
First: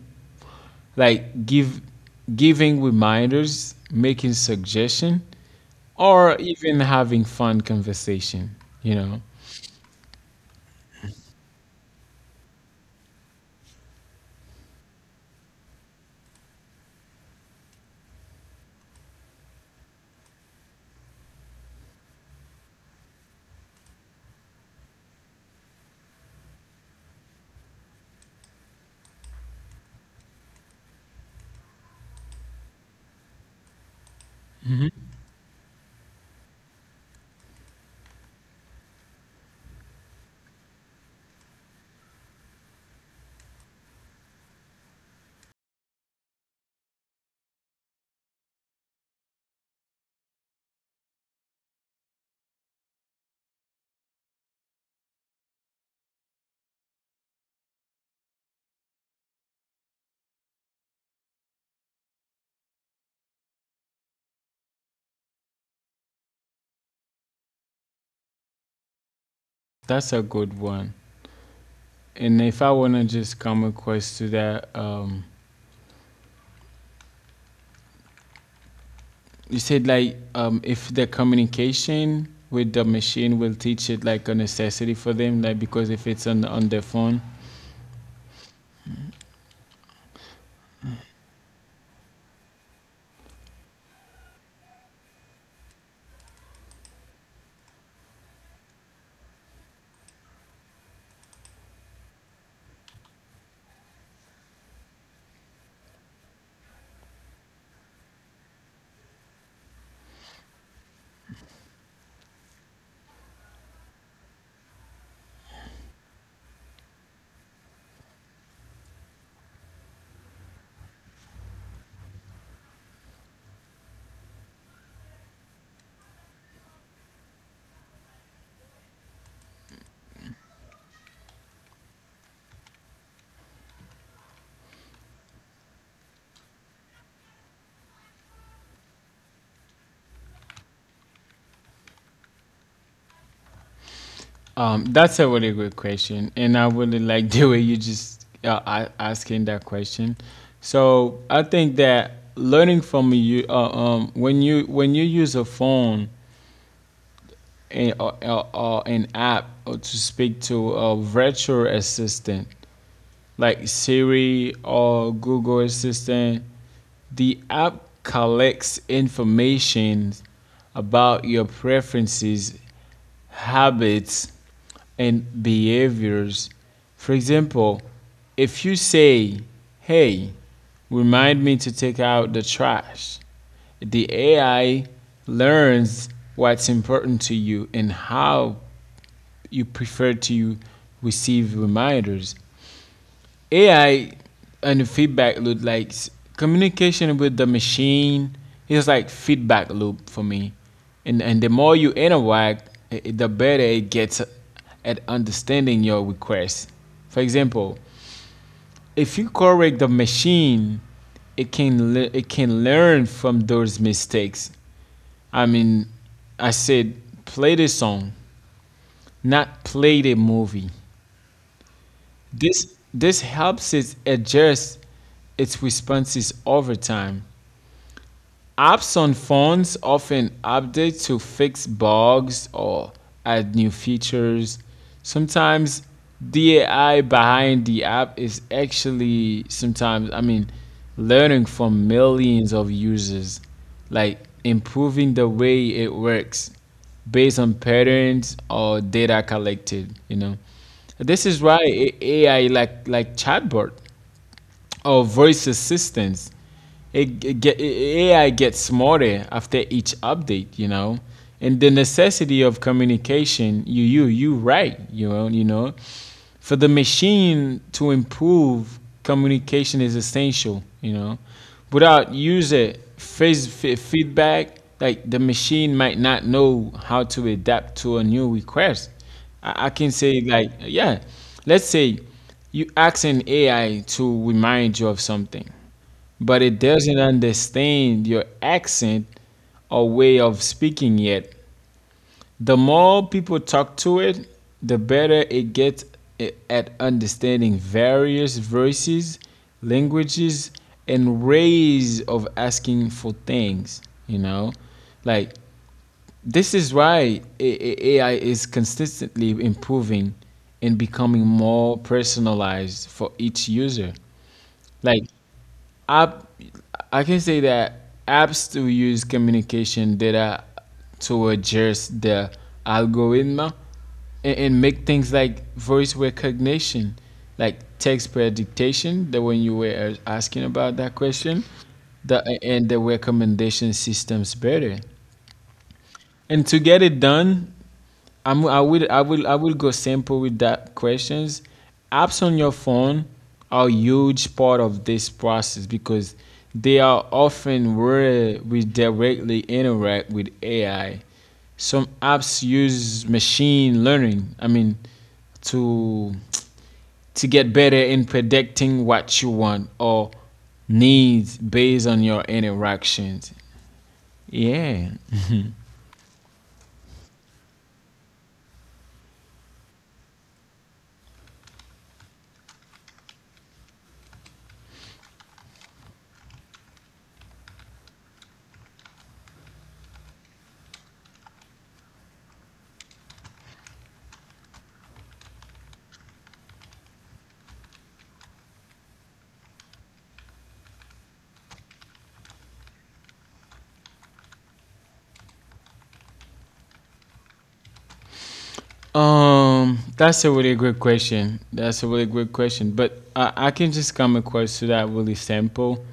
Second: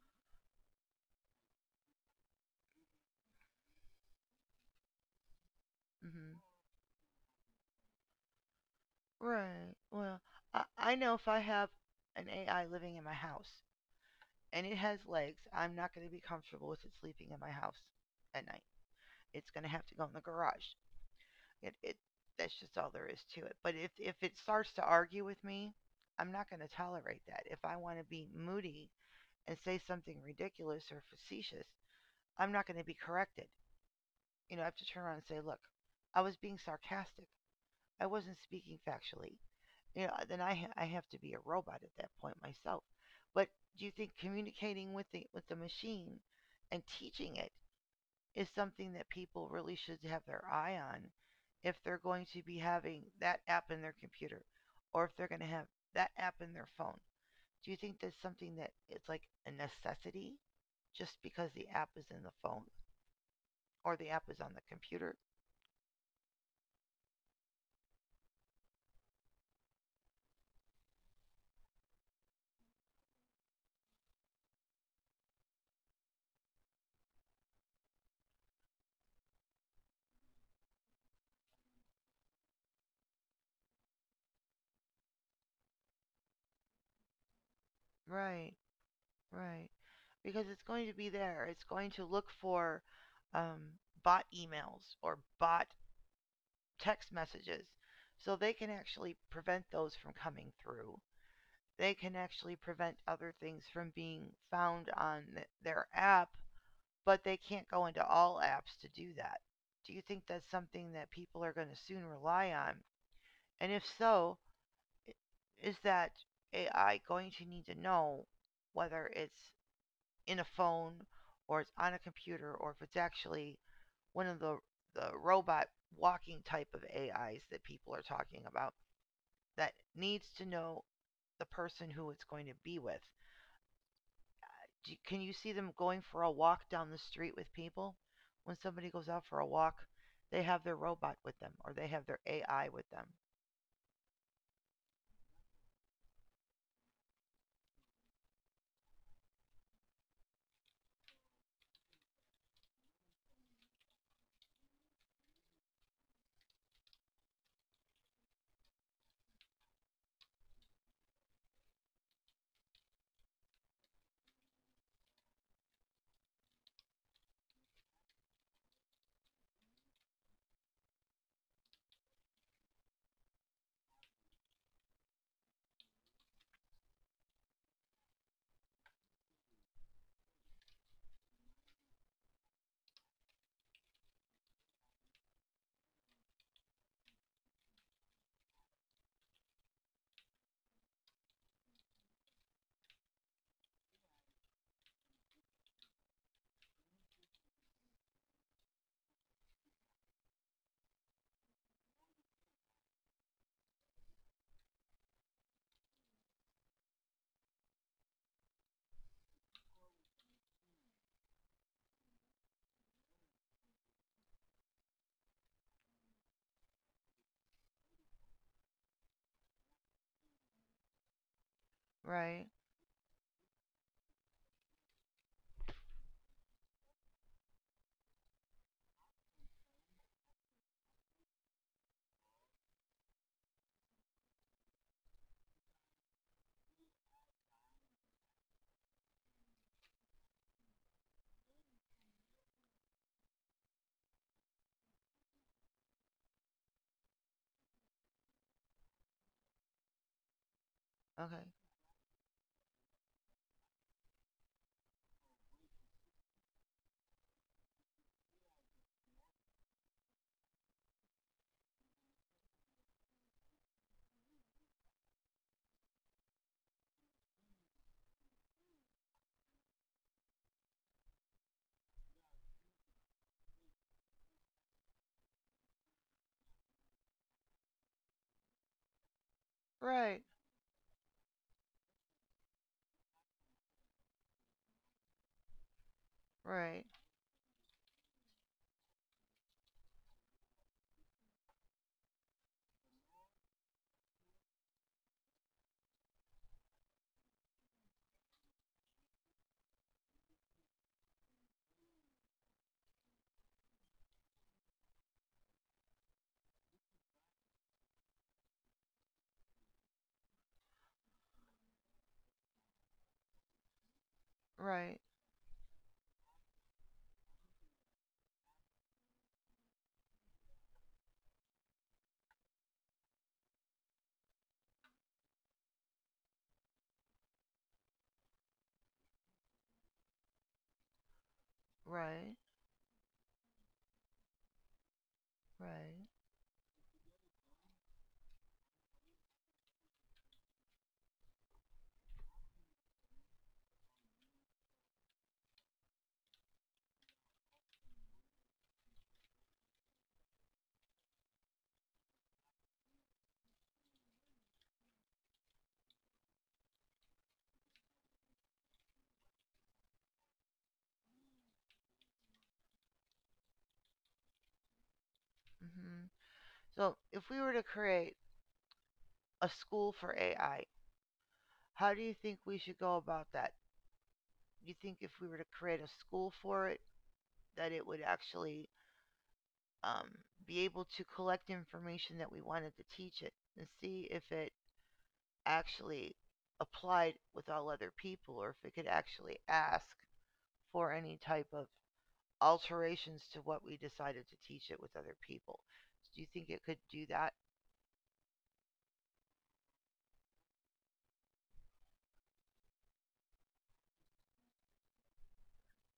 S2: like give giving reminders, making suggestion, or
S1: Hmm.
S2: even having fun conversation, you know.
S1: Right. Well, I know if I have an AI living in my house and it has legs, I'm not going to be comfortable with it sleeping in my house at night. It's going to have to go in the garage. It that's just all there is to it. But if it starts to argue with me, I'm not going to tolerate that. If I want to be moody and say something ridiculous or facetious, I'm not going to be corrected. You know, I have to turn
S2: Hmm.
S1: around and say, "Look, I was being sarcastic. I wasn't speaking factually. You know, then I have to be a robot at that point myself." But do you think communicating with the machine and teaching it is something that people really should have their eye on if they're going to be having that app in their computer or if they're going to have that app in their phone? Do you think that's something that it's like a necessity just because the app is in the phone or the app is on the computer?
S2: That's a good one. And if I want to just come across to that, you said like, if the communication with the machine will teach it like a necessity for them, like, because if it's on their phone.
S1: Right. Right. Because it's going to be there. It's going to look for um, bot emails or bot text messages. So they can actually prevent those from coming through. They can actually prevent other things from being found on their app, but they can't go into all apps to do that. Do you think that's something that people are going to soon rely on? And if so, i- is that AI going to need to know whether it's in a phone or it's on a computer or if it's actually one of the robot walking type of AIs that people are talking about that needs to know the person who it's going to be with. Can you see them going for a walk down the street with people? When somebody goes out for a walk, they have their robot with them or they have their AI with them.
S2: That's a really good question, and I really like the way you just a- asking that question. So I think that learning from you, when you use a phone or an app, or to speak to a virtual assistant like Siri or Google Assistant, the app collects information about your preferences, habits, and behaviors. For example, if you say, "Hey, remind me to take out the trash," the AI learns what's important to you and how you prefer to receive reminders. AI and the feedback loop, like communication with the machine, is like feedback loop for me. And the more you interact, the better it gets at understanding your request. For example, if you correct the machine, it can learn from those mistakes. I mean, I said play the song, not play the movie.
S1: Right.
S2: This helps it adjust its responses over time. Apps on phones often update to fix bugs or add new features. Sometimes the AI behind the app is actually sometimes, I mean, learning from millions of users, like improving the way it works based on patterns or data collected, you know. This
S1: Okay.
S2: is why AI like chatbot or voice assistants. AI gets smarter after each update, you know. And the necessity of communication, you right, you know, for the machine to improve, communication is essential, you know. Without user face feedback, like, the machine might not know how to adapt to a new request. I can
S1: Right.
S2: say like, yeah, let's say, you ask an AI to remind you of something, but it
S1: Right.
S2: doesn't understand your accent or way of speaking yet. The more people talk to it, the better it gets at understanding various voices, languages, and ways of asking for things, you know? Like, this is why AI is consistently improving and becoming more personalized for each user.
S1: Right.
S2: Like app, I can say that apps still use communication data to adjust the algorithm, and make things like voice recognition, like text prediction, the one you were asking about that question, the
S1: Right.
S2: and the recommendation systems better.
S1: Right.
S2: And to get it done, I will go simple with that questions. Apps on your phone are a huge part of this process because they are often where we directly interact with AI. Some apps use machine learning, I mean, to get better in predicting what you want or needs based on your interactions. Yeah.
S1: Hmm. So if we were to create a school for AI, how do you think we should go about that? Do you think if we were to create a school for it, that it would actually um, be able to collect information that we wanted to teach it and see if it actually applied with all other people or if it could actually ask for any type of alterations to what we decided to teach it with other people? Do you think it could do that?
S2: That's a really good question. But I can just come across to that really simple,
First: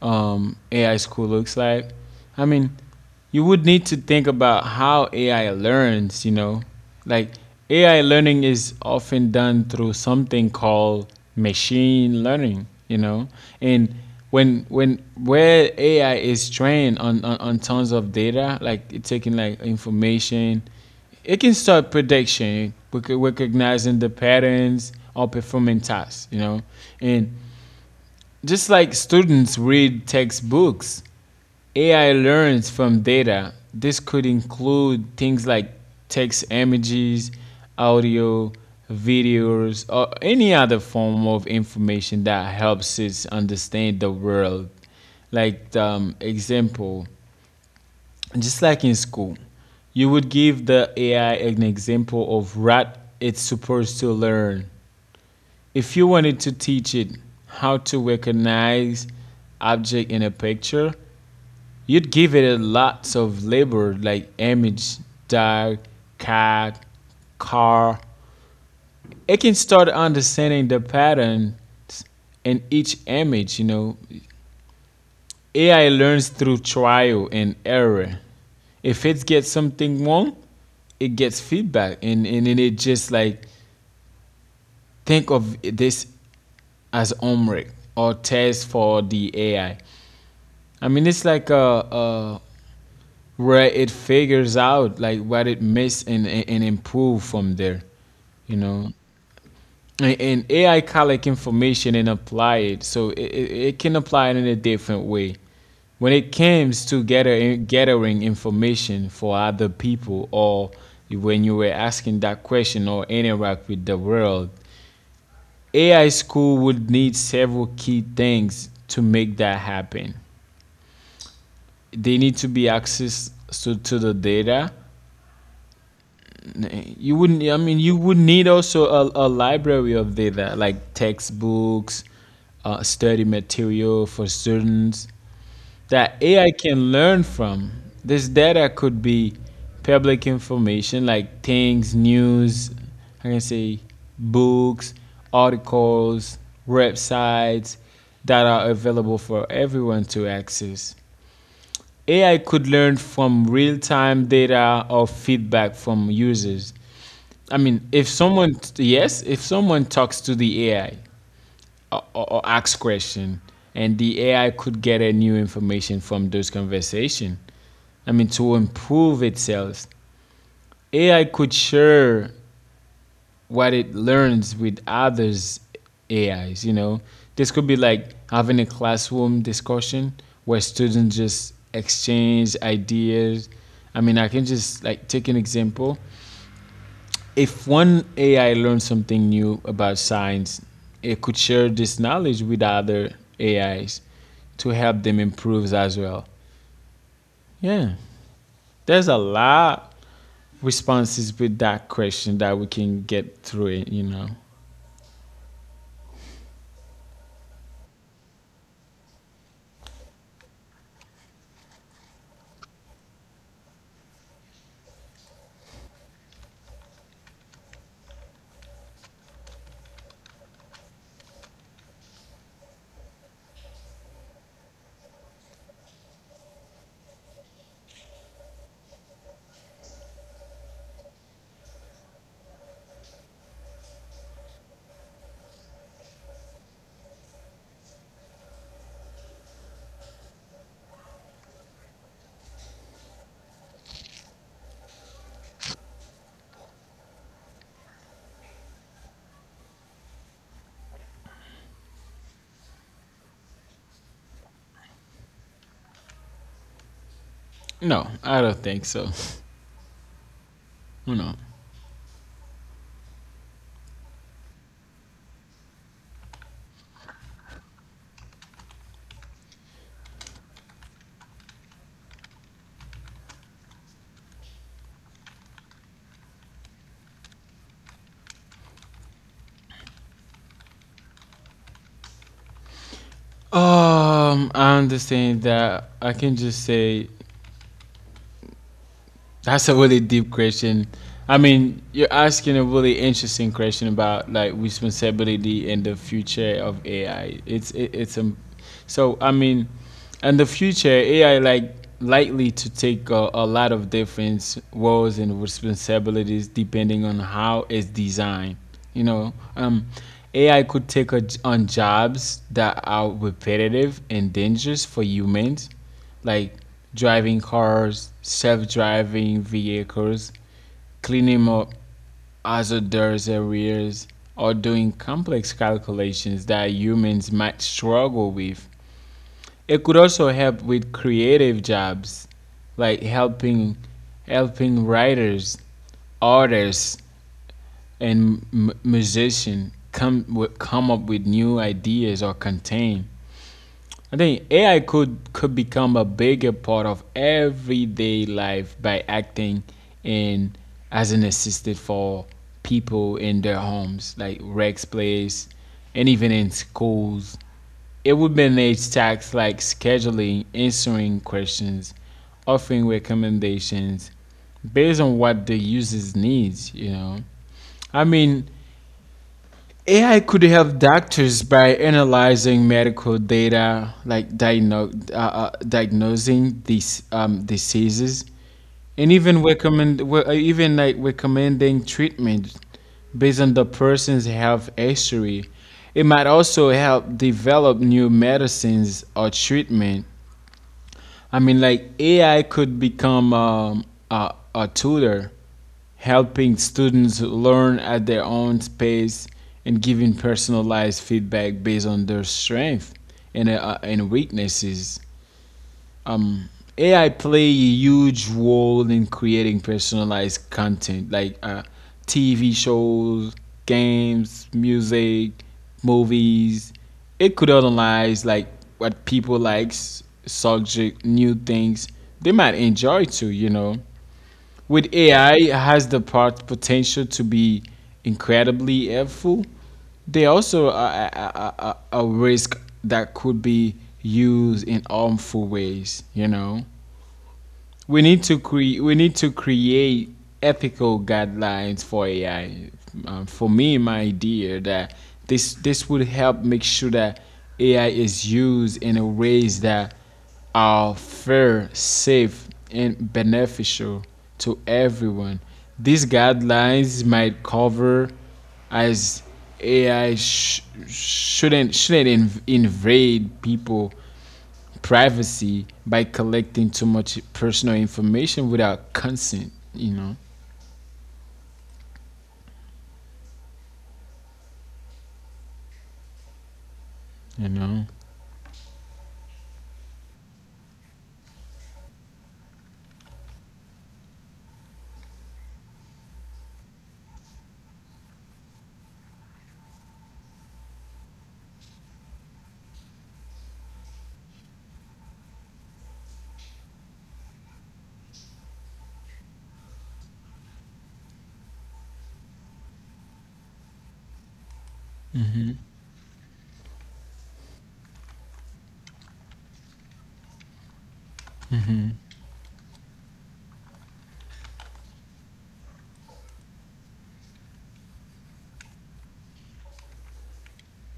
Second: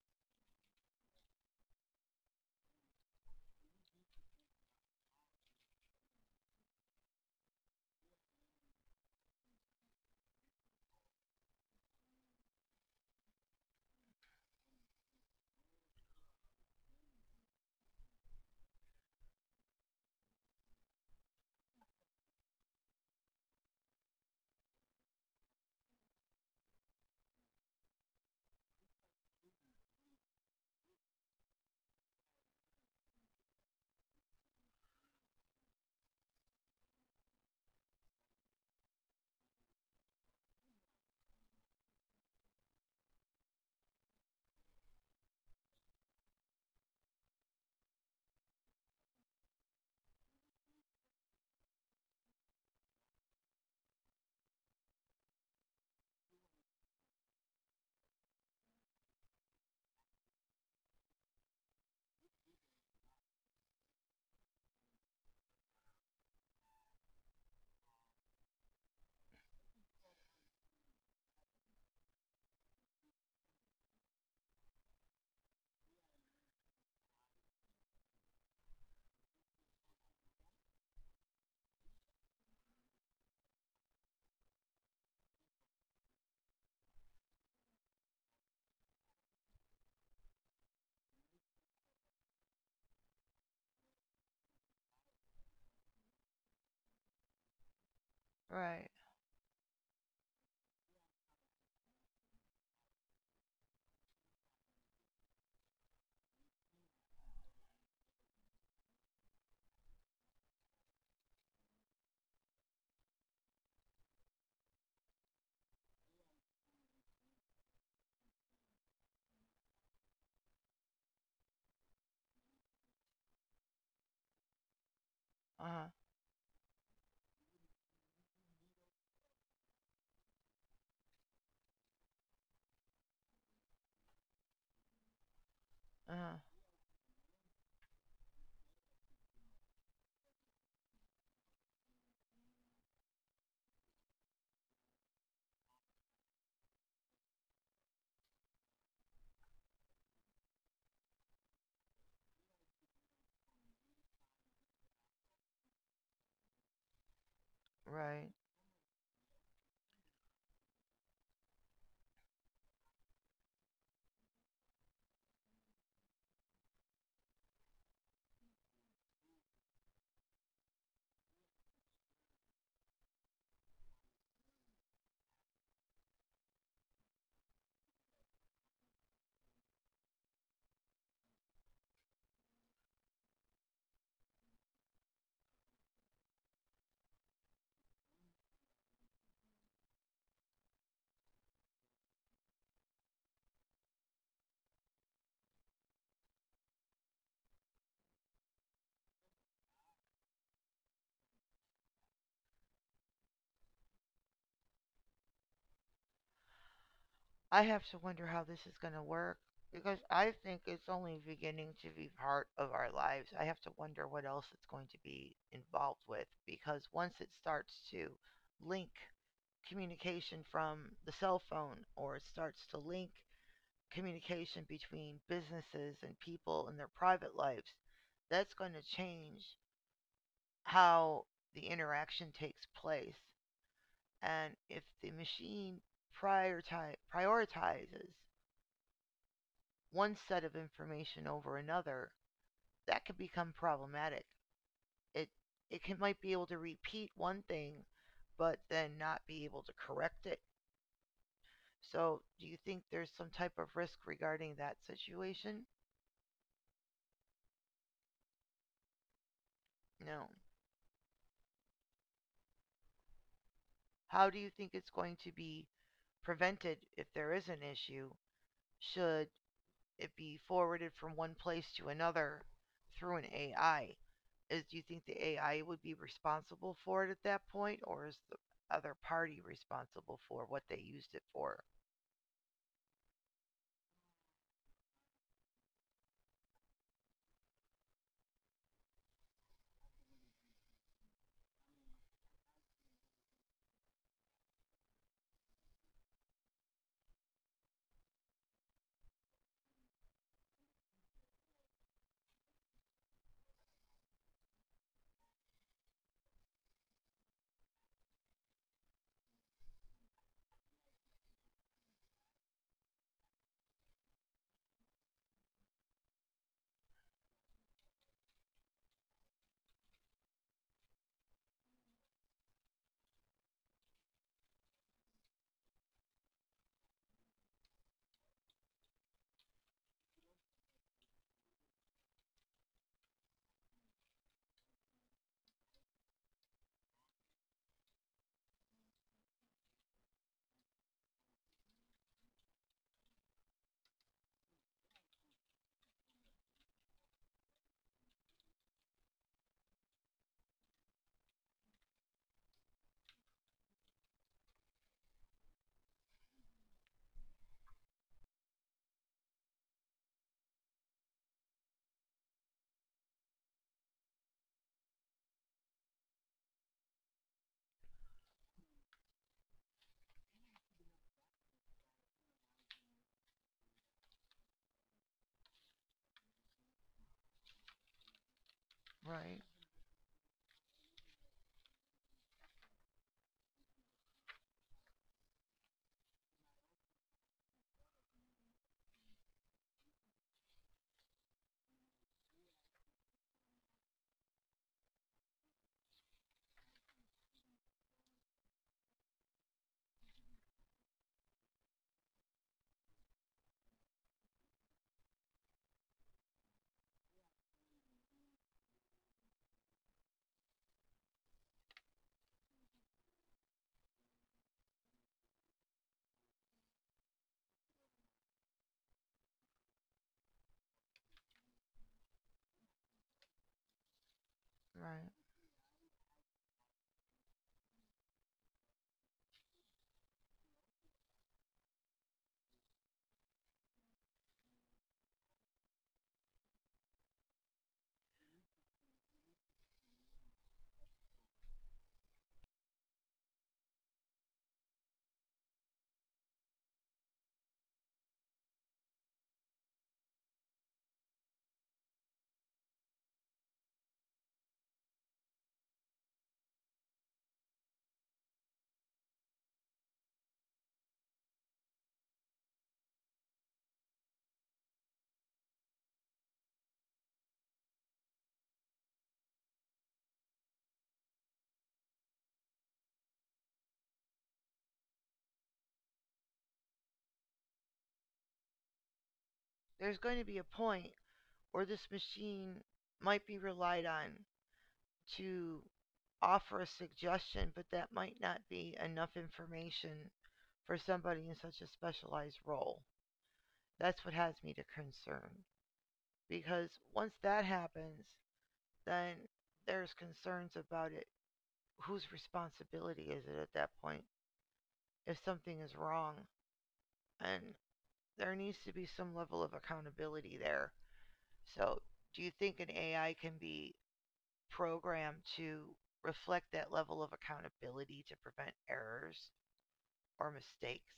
S2: AI school looks like. I mean, you would need to think about how AI learns, you know. Like, AI learning is often done through something called machine learning, you know. And when where AI is trained on, tons of data, like it taking like information, it can start prediction, recognizing the patterns or performing tasks, you know. And just like students read textbooks, AI learns from data. This could include things like text images, audio, videos, or any other form of information that helps us understand the world. Like, example, just like in school, you would give the AI an example of what it's supposed to learn. If you wanted to teach it how to recognize object in a picture, you'd give it a lots of labor like image, dog, cat, car. It can start understanding the patterns in each image, you know. AI learns through trial and error. If it gets something wrong, it gets feedback and then it just like think of this as homework or test for the AI. I mean, it's like where it figures out like what it missed and improve from there, you know.
S1: Right.
S2: And AI collect information and apply it, so it can apply it in a different way. When it comes to gathering information for other people, or when you were asking that question or interact with the world, AI school would need several key things to make that happen. They need to be access to the data.
S1: Uh huh.
S2: You wouldn't I mean, you would need also a library of data like textbooks, study material for students that
S1: Uh huh.
S2: AI can learn from. This data could be public information like things news, I can say, books, articles, websites that are available for everyone to access. AI could learn from real-time data or feedback from users. I mean, if
S1: Right.
S2: someone yes, if someone talks to the AI, or asks question, and the AI could get a new information from those conversation. I mean, to improve itself, AI could sure what it learns with others AIs. This could be like having a classroom discussion where students just exchange ideas. I mean, I can just like take an example. If one AI learns something new about science, it could share this knowledge with other AIs to help them improve as well. Yeah, there's a lot responses with that question that we can get through it.
S1: I have to wonder how this is going to work because I think it's only beginning to be part of our lives. I have to wonder what else it's going to be involved with because once it starts to link communication from the cell phone or it starts to link communication between businesses and people in their private lives, that's going to change how the interaction takes place. And if the machine prioritizes one set of information over another, that could become problematic. It it can, might be able to repeat one thing, but then not be able to correct it. So, do you think there's some type of risk regarding that situation?
S2: No, I don't think so.
S1: No.
S2: You know.
S1: How do you think it's going to be prevented if there is an issue? Should it be forwarded from one place to another through an AI, is do you think the AI would be responsible for it at that point, or is the other party responsible for what they used it for?
S2: I understand that. I can just say, that's a really deep question. I mean, you're asking a really interesting question about like responsibility and the future of AI. It's it, it's So I mean, in the future, AI likely to take a lot of different roles and responsibilities depending on how it's designed. You know, AI could take on jobs that are repetitive and dangerous for humans like driving cars, self-driving vehicles, cleaning up hazardous areas, or doing complex calculations that humans might struggle with. It could also help with creative jobs, like helping writers, artists, and musicians come up with new ideas or content. I think AI could become a bigger part of everyday life by acting in as an assistant for people in their homes, like Rex Place, and even in schools. It would manage tasks like scheduling, answering questions, offering recommendations based on what the users needs. I mean, AI could help doctors by analyzing medical data, like diagnosing these diseases, and even
S1: Right,
S2: even like recommending treatment based on the person's health history. It might also help develop new medicines or treatment. I mean, like AI could become a tutor, helping students learn at their own pace and giving personalized feedback based on their strength and weaknesses um AI play a huge role in creating personalized content like TV shows, games, music, movies. It could analyze like what people likes, subject, new things they might enjoy too. With
S1: right.
S2: AI has the potential to be incredibly helpful. They also are a risk that could be used in harmful ways. You know. We need to create ethical guidelines for AI. For me, my idea that this would help make sure that AI is used in a ways that are fair, safe, and beneficial to everyone. These guidelines might cover as AI shouldn't invade people privacy by collecting too much personal information without consent. You know.
S1: There's going to be a point where this machine might be relied on to offer a suggestion, but that might not be enough information for somebody in such a specialized role. That's what has me to concern because once that happens, then there's concerns about it. Whose responsibility is it at that point if something is wrong? And there needs to be some level of accountability there. So, do you think an AI can be programmed to reflect that level of accountability to prevent errors or mistakes?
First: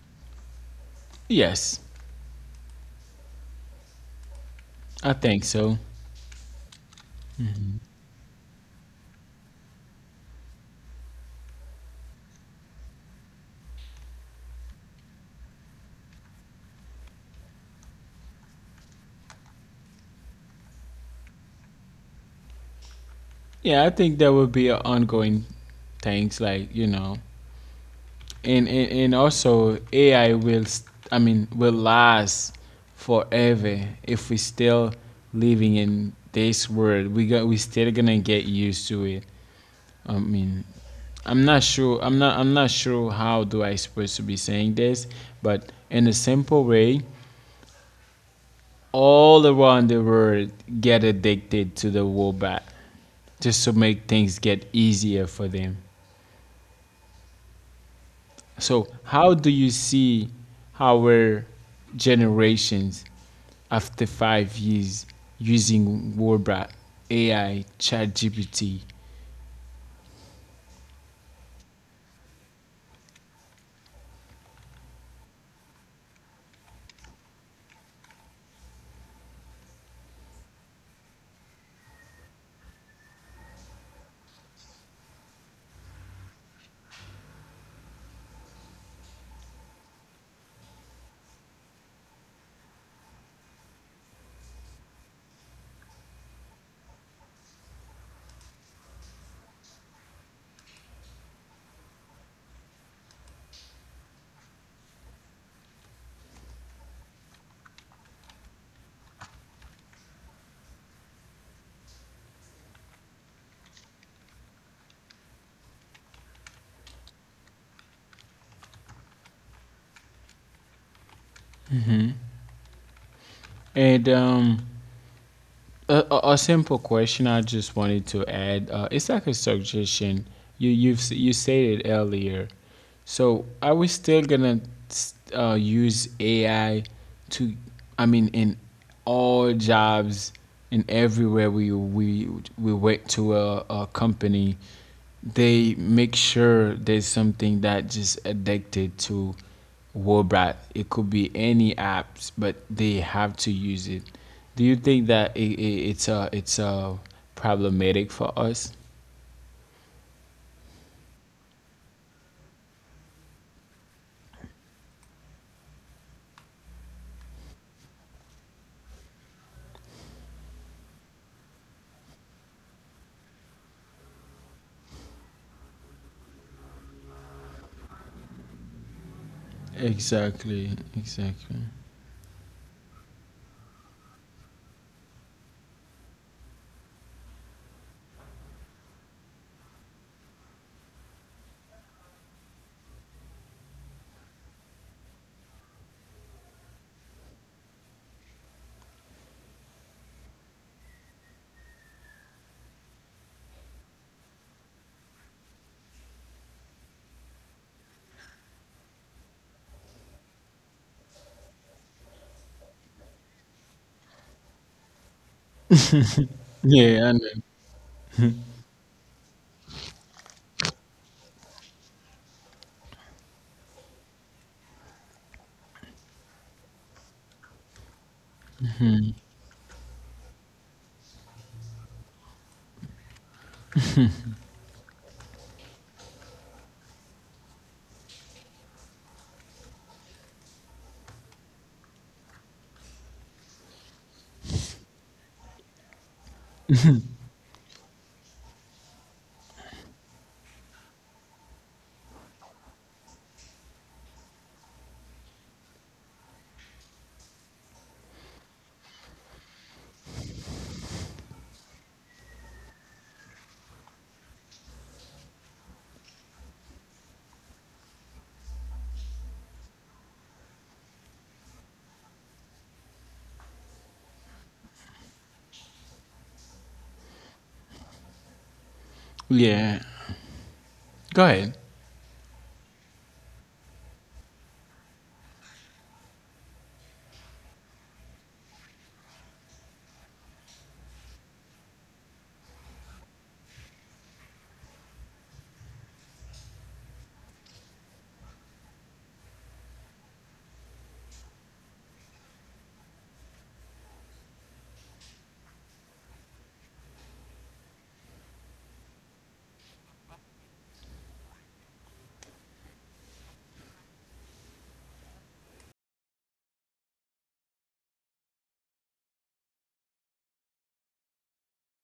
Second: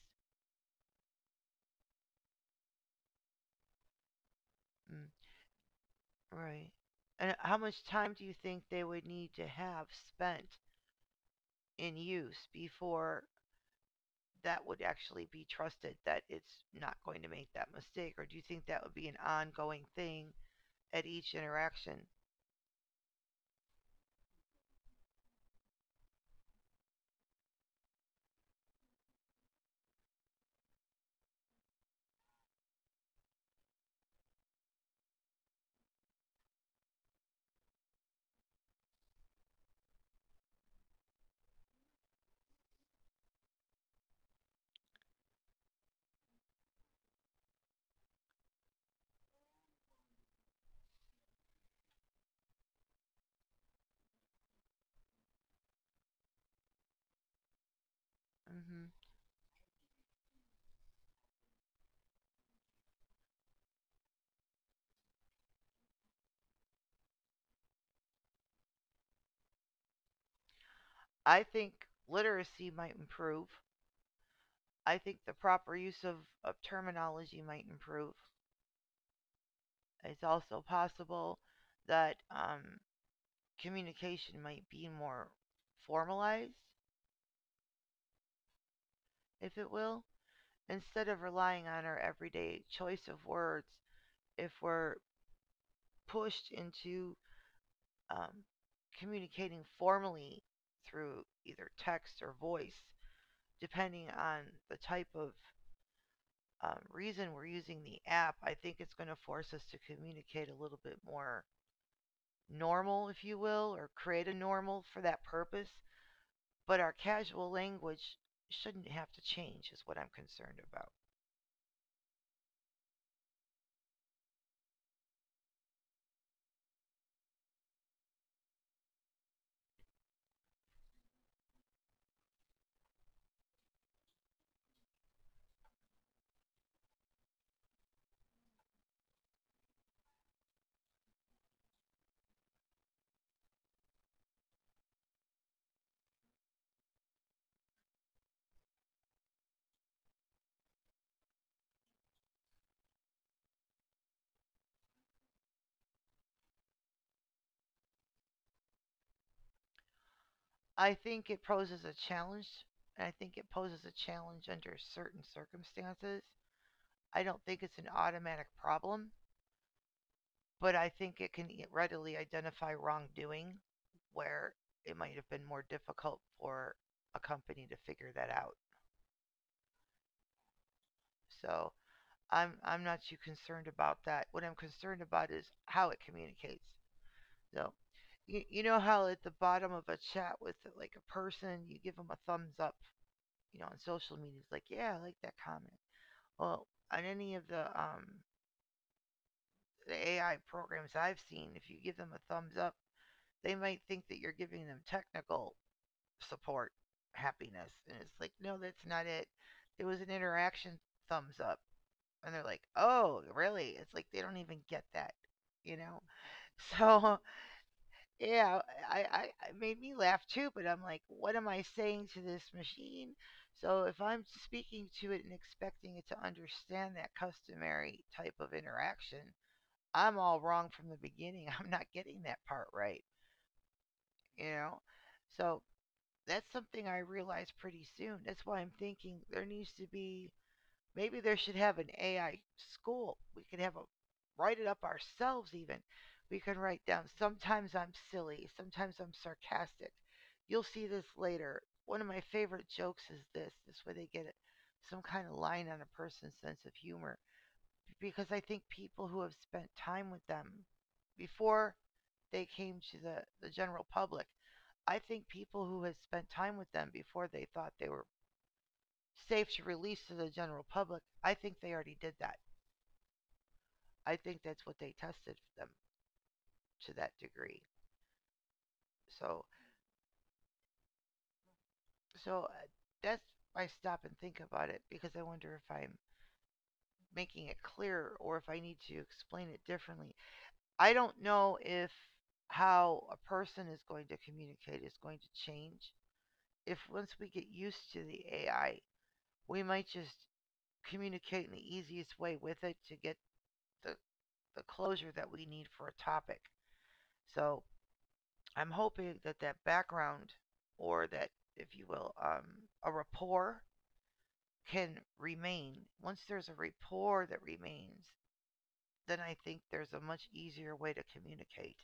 S2: Yes,
S1: Mm,
S2: I think so.
S1: right. And how much time do you think they would need to have spent in use before that would actually be trusted that it's not going to make that mistake? Or do you think that would be an ongoing thing at each interaction?
S2: Yeah, I think that would be a ongoing things like and also AI will. I mean, will last forever if we still living in this world. We still gonna get used to it. I mean, I'm not sure. I'm not. I'm not sure how do I supposed to be saying this, but in a simple way, all around the world get addicted to the robot just to make things get easier for them. So,
S1: Hmm.
S2: how do you see our generations after 5 years using robot, AI, ChatGPT,
S1: I think literacy might improve. I think the proper use of terminology might improve. It's also possible that communication might be more formalized, if it will, instead of relying on our everyday choice of words. If we're pushed into um, communicating formally through either text or voice, depending on the type of reason we're using the app, I think it's going to force us to communicate a little bit more normal, if you will, or create a normal for that purpose. But our casual language shouldn't have to change, is what I'm concerned about.
S2: and um, a simple question I just wanted to add. It's like a suggestion. You said it earlier. So are we still gonna use AI to? I mean, in all jobs and everywhere we went to a company, they make sure there's something that just addicted to, well, Brad, it could be any apps, but they have to use it. Do you think that it's a problematic for us?
S1: I think it poses a challenge, and I think it poses a challenge under certain circumstances. I don't think it's an automatic problem, but I think it can readily identify wrongdoing where it might have been more difficult for a company to figure that out.
S2: Exactly, exactly.
S1: So I'm not too concerned about that. What I'm concerned about is how it communicates. So you know how at the bottom of a chat with like a person you give them a thumbs up, you know, on social media it's like, yeah, I like that comment. Well, on any of the AI programs I've seen, if you give them a thumbs up, they might think that you're giving them technical support happiness. And it's like, no, that's not it. It was an interaction thumbs up. And they're like, oh, really? It's like they don't even get that, you know?
S2: Yeah, I
S1: So,
S2: know.
S1: yeah, I, I, it made me laugh too, but I'm like, what am I saying to this machine? So if I'm speaking to it and expecting it to understand that customary type of interaction, I'm all wrong from the beginning. I'm not getting that part right, you know? So that's something I realized pretty soon. That's why I'm thinking there needs to be maybe there should have an AI school. We could have a write it up ourselves even. We can write down sometimes I'm silly, sometimes I'm sarcastic. You'll see this later. One of my favorite jokes is this. This way they get some kind of line on a person's sense of humor because I think people who have spent time with them before they came to the general public, I think people who have spent time with them before they thought they were safe to release to the general public, I think they already did that. I think that's what they tested them to that degree. So,
S2: Yeah. Go ahead.
S1: so that's why I stop and think about it because I wonder if I'm making it clear or if I need to explain it differently. I don't know if how a person is going to communicate is going to change. If once we get used to the AI, we might just communicate in the easiest way with it to get the, the closure that we need for a topic. So I'm hoping that that background, or that, if you will, a rapport can remain. Once there's a rapport that remains, then I think there's a much easier way to communicate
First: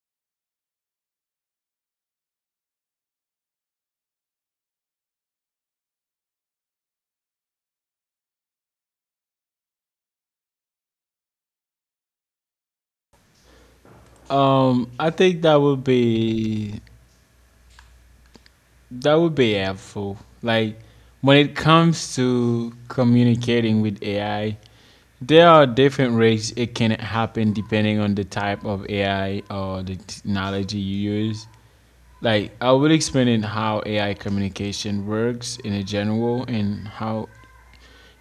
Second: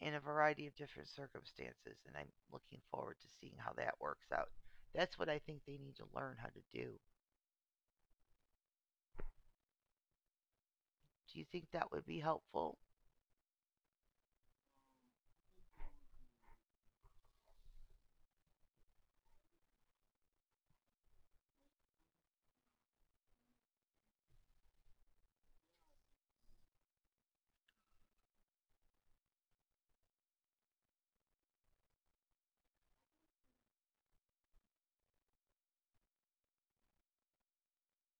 S1: in a variety of different circumstances, and I'm looking forward to seeing how that works out. That's what I think they need to learn how to do. Do you think that would be helpful?
S2: I think that would be helpful. Like when it comes to communicating with AI, there are different ways it can happen depending on the type of AI or the technology you use. Like I will explain in how AI communication works in a general and how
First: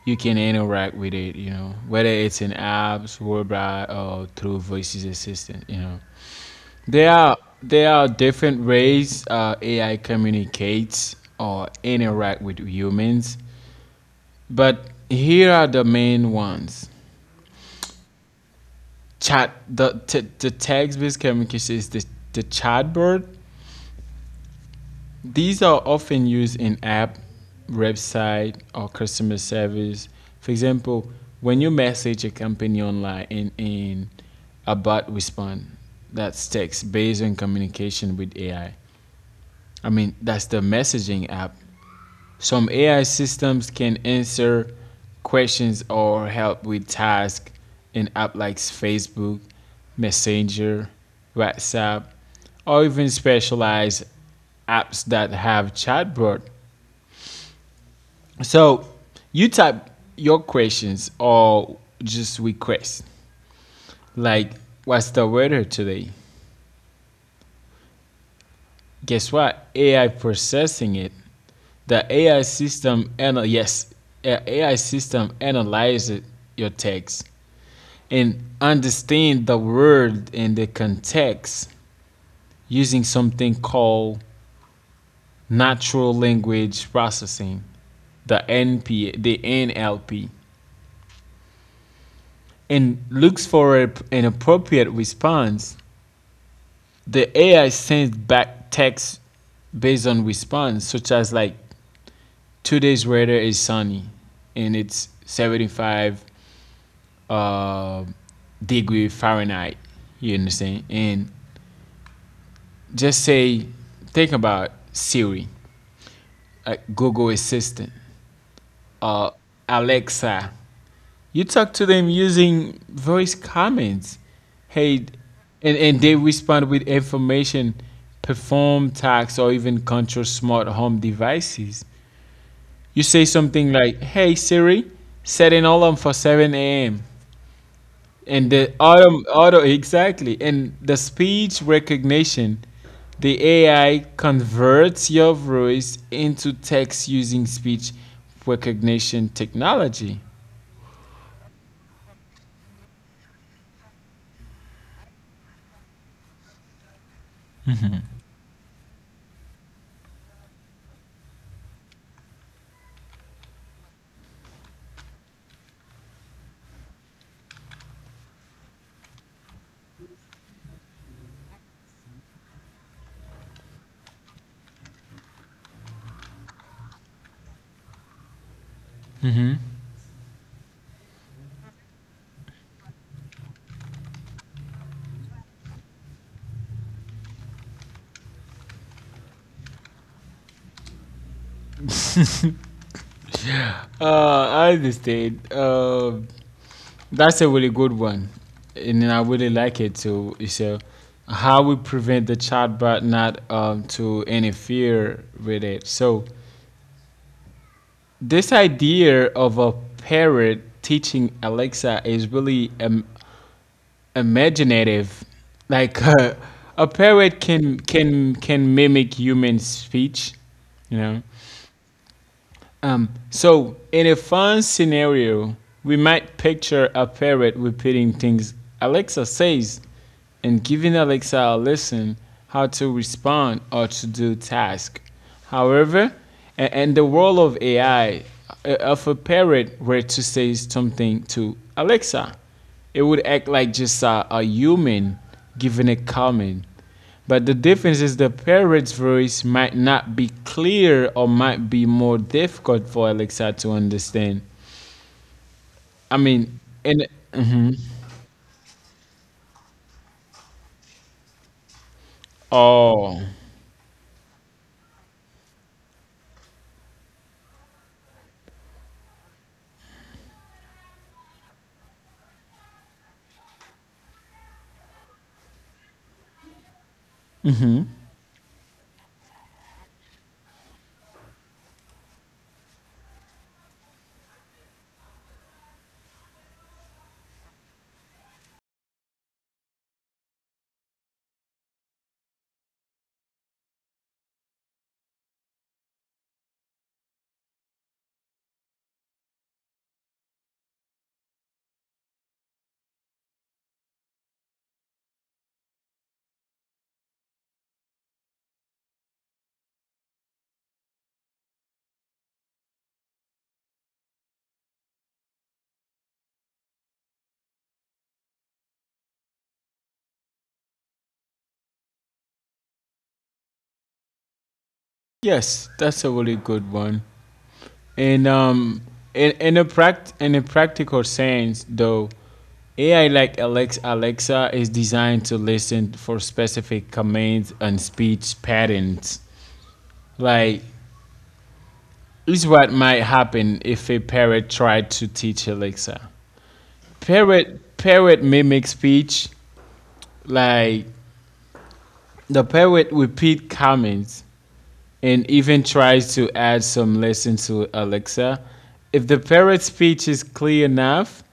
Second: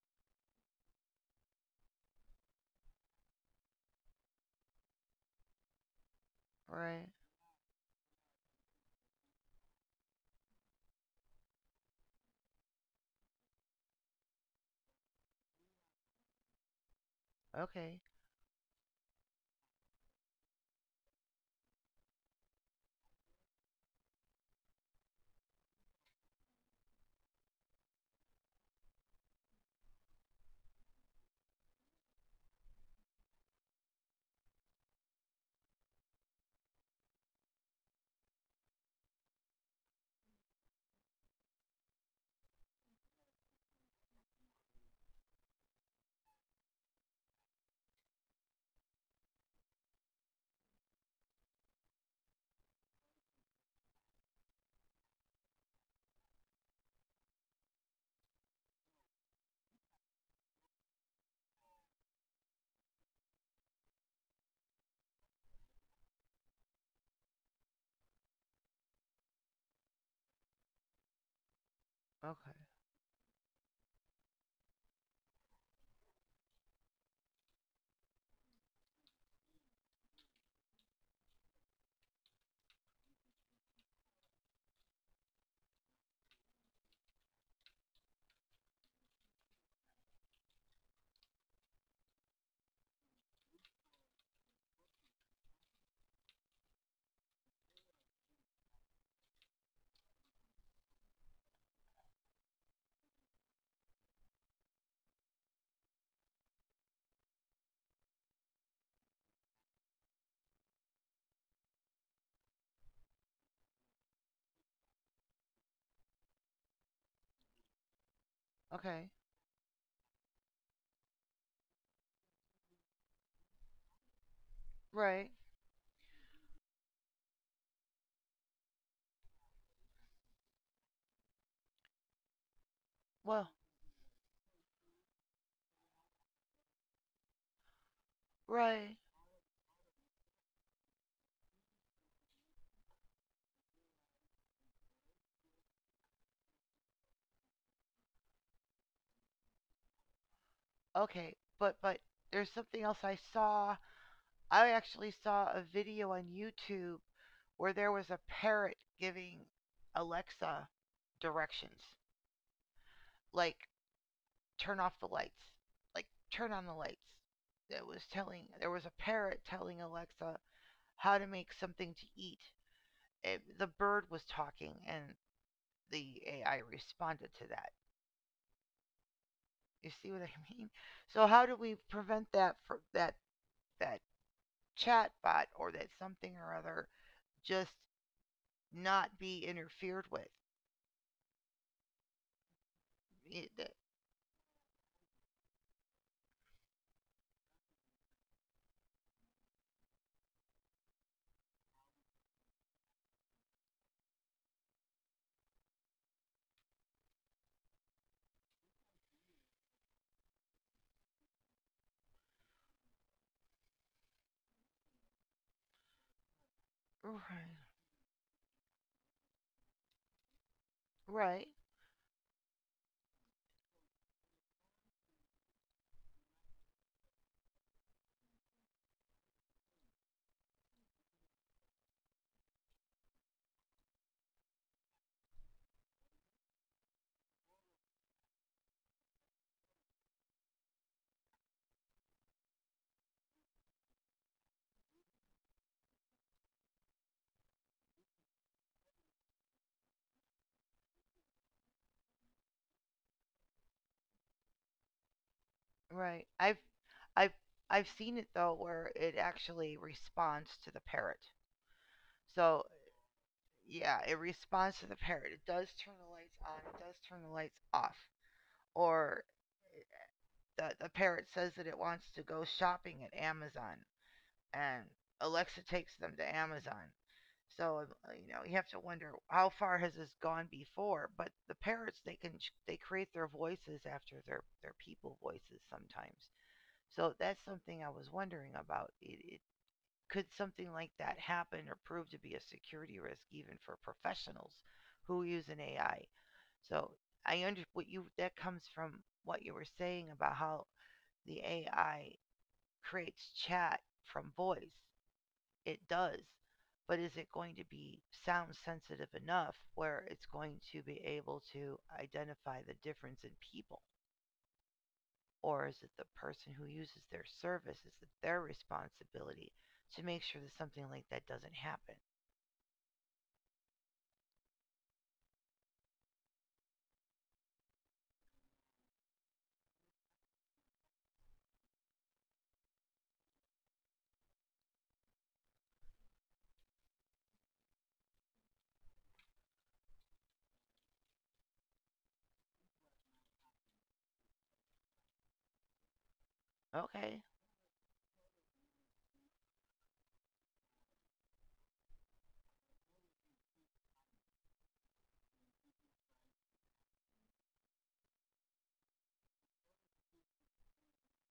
S2: you can interact with it, whether it's in apps, whereby or through voices assistant.
S1: Right.
S2: There are different ways AI communicates or interact with humans, but here are the main ones.
S1: Okay.
S2: Chat The text based communication is the chatbot. These are often used in app, website, or customer service. For example, when you message a company online and a bot respond, that's text based on communication with AI. I mean, that's the messaging app. Some AI systems can answer questions or help with tasks in apps like Facebook, Messenger, WhatsApp, or even specialized apps that have chatbot. So you type your questions or just requests like, what's the weather today? Guess what? AI processing it. The AI
S1: Okay.
S2: system anal yes, AI system analyzes your text and understand the word and the context using something called natural language processing, the NP, the NLP, and looks for an appropriate response. The AI sends back text based on response, such as like 2 days later is sunny, and it's 75 uh, degree Fahrenheit. You understand? And just say, think about Siri, Google Assistant,
S1: Okay.
S2: uh, Alexa. You talk to them using voice comments. Hey,
S1: Right.
S2: and they respond with information, perform tasks, or even control smart home devices. You say
S1: Well,
S2: something like, Hey Siri, set an alarm for 7 a.m., and the
S1: right.
S2: auto, exactly, and the speech recognition. The AI converts your voice into text using speech recognition technology.
S1: Okay. But there's something else I saw. I actually saw a video on YouTube where there was a parrot giving Alexa directions. Like, turn off the lights. Like, turn on the lights. That was telling, there was a parrot telling Alexa how to make something to eat. It, the bird was talking, and the AI responded to that. You see what I mean? So how do we prevent that for that chat bot or that something or other just not be interfered with? It, that-
S2: I understand, that's a really good one, and I really like it too, so how we prevent the chatbot not to interfere with it. So this idea of a parrot teaching Alexa is really imaginative. Like a parrot can can can mimic human speech, you know.
S1: right,
S2: So, in a fun scenario, we might picture a parrot repeating things Alexa says and giving Alexa a lesson how to respond or to do task. However, in the world of AI, if a parrot were to say something to Alexa, it would act like just a human giving a comment. But the difference is the parrot's voice might not be clear or might be more difficult for Alexa to understand. I
S1: right.
S2: mean, and
S1: I've
S2: mhm.
S1: I've seen it though where it actually responds to the parrot. So
S2: Oh,
S1: yeah, it responds to the parrot. It does turn the lights on. It does turn the lights off. Or the parrot says that it wants to go shopping at Amazon, and Alexa takes them to Amazon. So you have to wonder how far has this gone before. But the parrots they can they create their voices after their people voices sometimes. So that's something I was wondering about. It Could something like that happen or prove to be a security risk even for professionals who use an AI? So I under what you that comes from what you were saying about how the AI creates chat from voice. It does. But is it going to be sound sensitive enough where it's going to be able to identify the difference in people? Or is it the person who uses their service? Is it their responsibility to make sure that something like that doesn't happen?
S2: yes, that's a really good one. And in a pract in a practical sense, though, AI like Alexa is designed to listen for specific commands and speech patterns. Like, is what might happen if a parrot tried to teach Alexa.
S1: Okay.
S2: Parrot mimic speech, like the parrot repeat comments and even tries to add some lessons to Alexa. If the parrot speech is clear enough,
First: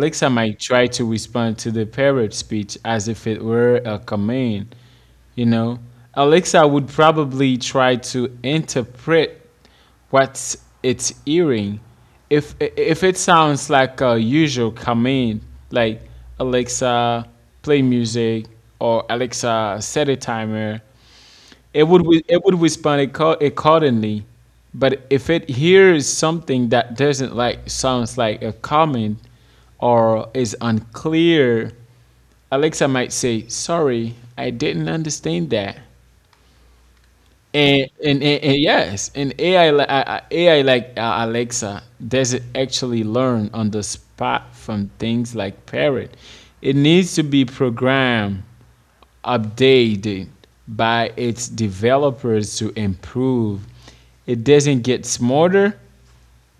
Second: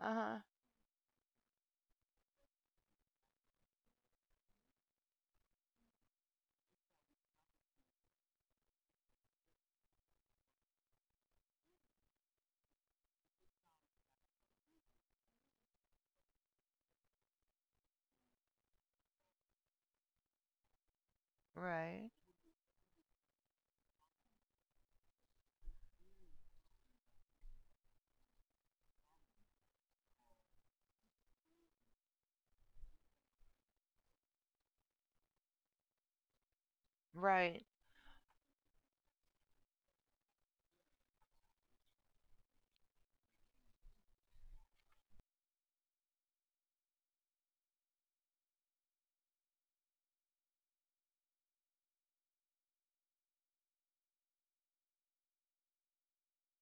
S1: Uh huh.
S2: might try to respond to the parrot speech as if it were a command. You know, Alexa would probably try to interpret what it's hearing. If it sounds like a usual command, like Alexa play music or Alexa set a timer, it would
S1: Right.
S2: it would respond accordingly. But if it hears something that doesn't like sounds like a comment or is unclear, Alexa might say, sorry, I didn't understand that.
S1: Right.
S2: And yes, and ai li- I- ai like Alexa doesn't actually learn on the spot from things like parrot. It needs to be programmed, updated by its developers to improve. It doesn't get smarter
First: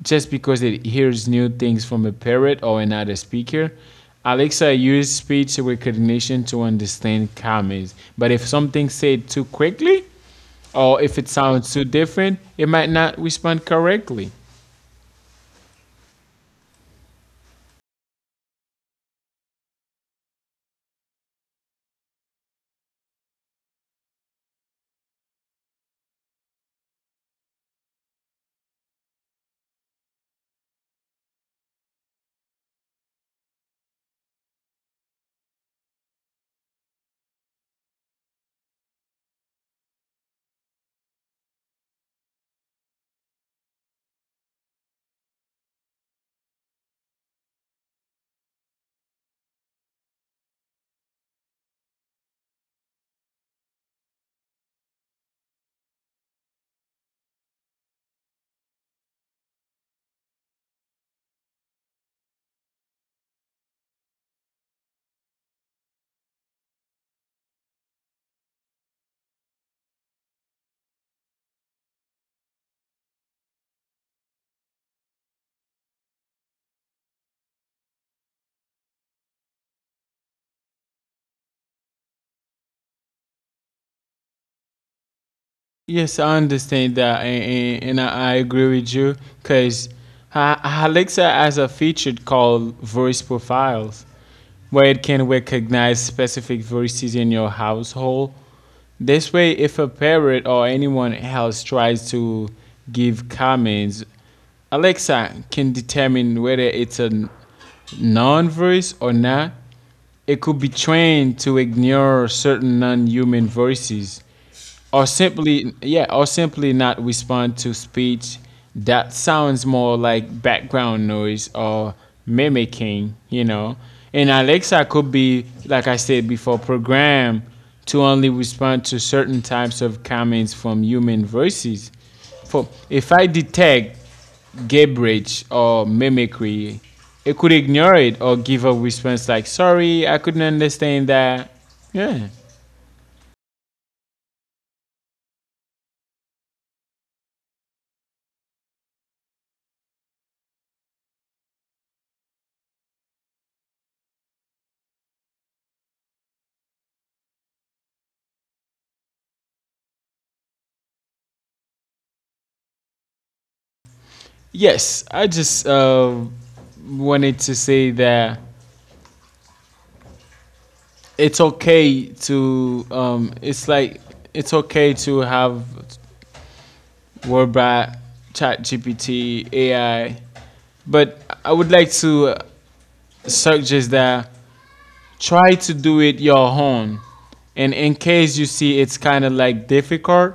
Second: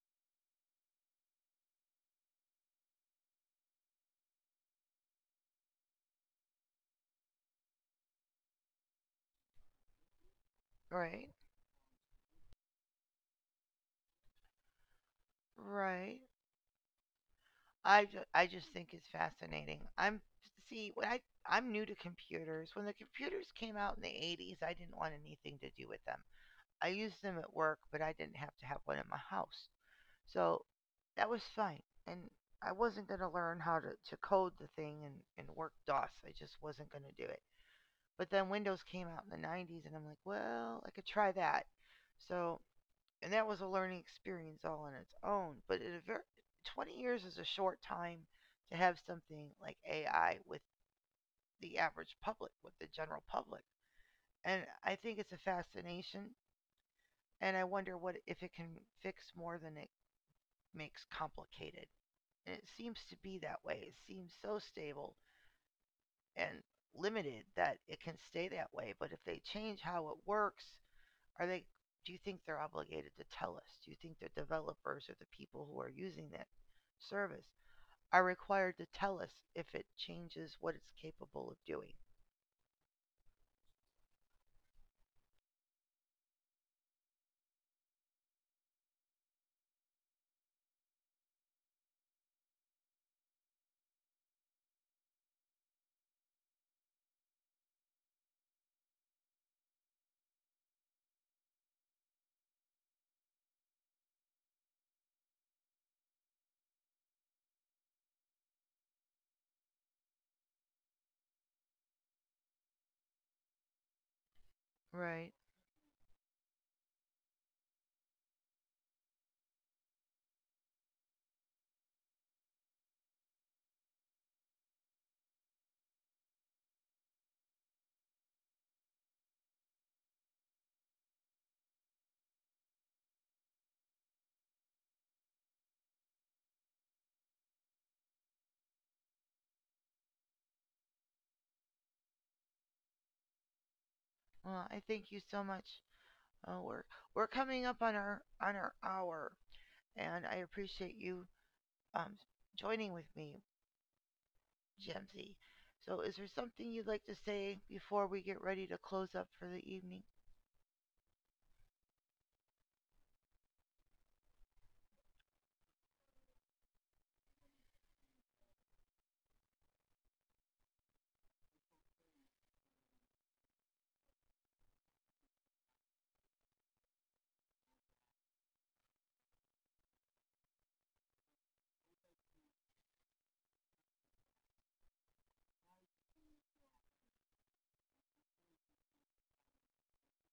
S2: just because it hears new things from a parrot or another speaker. Alexa used speech recognition to understand comments, but if something said too quickly or if it
S1: Right.
S2: sounds too different, it might not respond correctly.
S1: Right. I just think it's fascinating. See when I I'm new to computers. When the computers came out in the 80s, I didn't want anything to do with them. I used them at work, but I didn't have to have one in my house. So that was fine. And I wasn't going to learn how to code the thing and work DOS. I just wasn't going to do it. But then Windows came out in the 90s, and I'm like, well, I could try that. So and that was a learning experience all on its own. But in 20 years is a short time to have something like AI with the average public, with the general public. And I think it's a fascination, and I wonder what if it can fix more than it makes complicated. And it seems to be that way. It seems so stable and limited that it can stay that way. But if they change how it works Are they, do you think they're obligated to tell us? Do you think the developers or the people who are using that service are required to tell us if it changes what it's capable of doing?
S2: Yes, I understand that, and I agree with you because Alexa has a feature called voice profiles where it can recognize specific voices in your household. This way, if a parent or anyone else tries to give comments, Alexa can determine whether it's a non voice or not. It could be trained to ignore certain non human voices or
S1: Right.
S2: simply yeah or simply not respond to speech that sounds more like background noise or mimicking. And Alexa could be like I said before, programmed to only respond to certain types of comments from human voices. For if I detect gibberish or mimicry, it could ignore it or give a response like, sorry, I couldn't understand that. Yeah.
S1: Well, I thank you so much. Uh, we're we're coming up on our hour, and I appreciate you um, joining with me, Jemsy. So, is there something you'd like to say before we get ready to close up for the evening?
S2: Yes, I just wanted to say that it's okay to, it's okay to have WordBrat, ChatGPT, AI, but I would like to suggest that try to do it your own, and in case you see it's kind of like difficult,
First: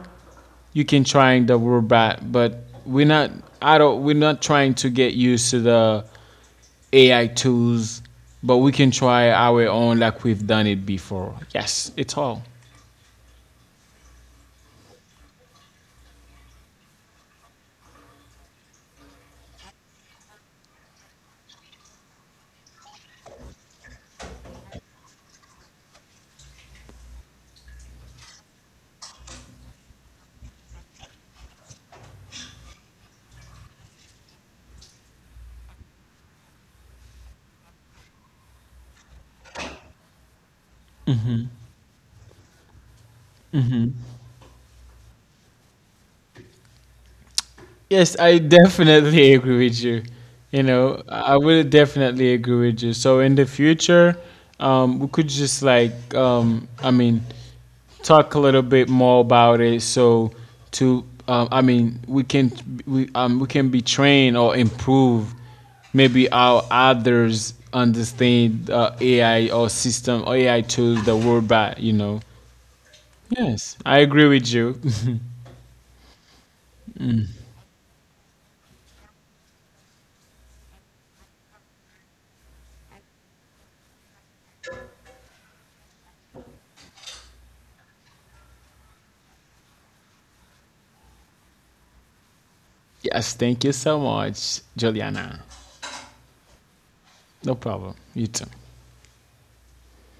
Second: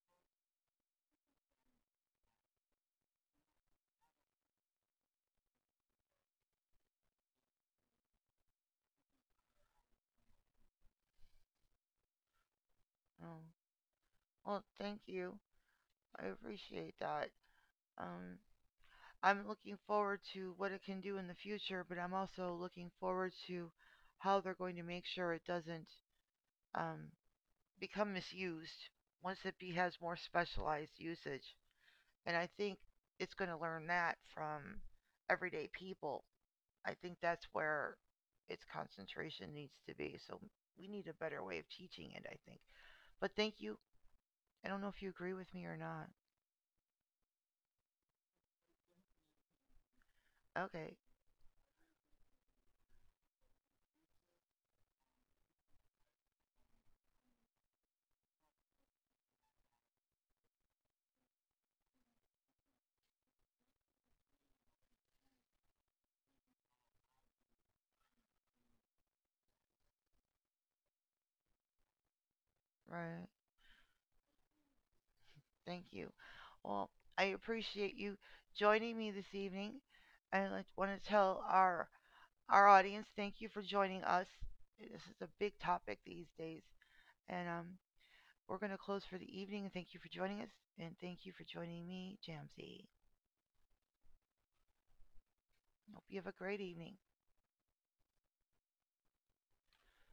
S2: you can trying the WordBrat, but we're not we're not trying to get used to the AI tools, but we can try our own like we've done it before. Yes, it's all.
S1: Oh, well, thank you. I appreciate that. Um, I'm looking forward to what it can do in the future, but I'm also looking forward to how they're going to make sure it doesn't um, become misused once has more specialized usage. And I think it's going to learn that from everyday people. I think that's where its concentration needs to be. So we need a better way of teaching it, I think. But thank you. I don't know if you agree with me or not.
S2: Yes, I definitely agree with you. You
S1: Okay,
S2: know, I would definitely agree with you. So in the future, we could just like, I mean, talk a little bit more about it. So I mean, we can be trained or improve maybe how others understand AI or system or AI tools that we're by. You know.
S1: right.
S2: Yes, I agree with you.
S1: Thank you. Well, I appreciate you joining me this evening. I want to tell our audience thank you for joining us. This is a big topic these days, and we're going to close for the evening. Thank you for joining us, and thank you for joining me, Jamsey.
S2: Yes, thank you so much, Juliana.
S1: Hope you have a great evening.
S2: No problem. You too.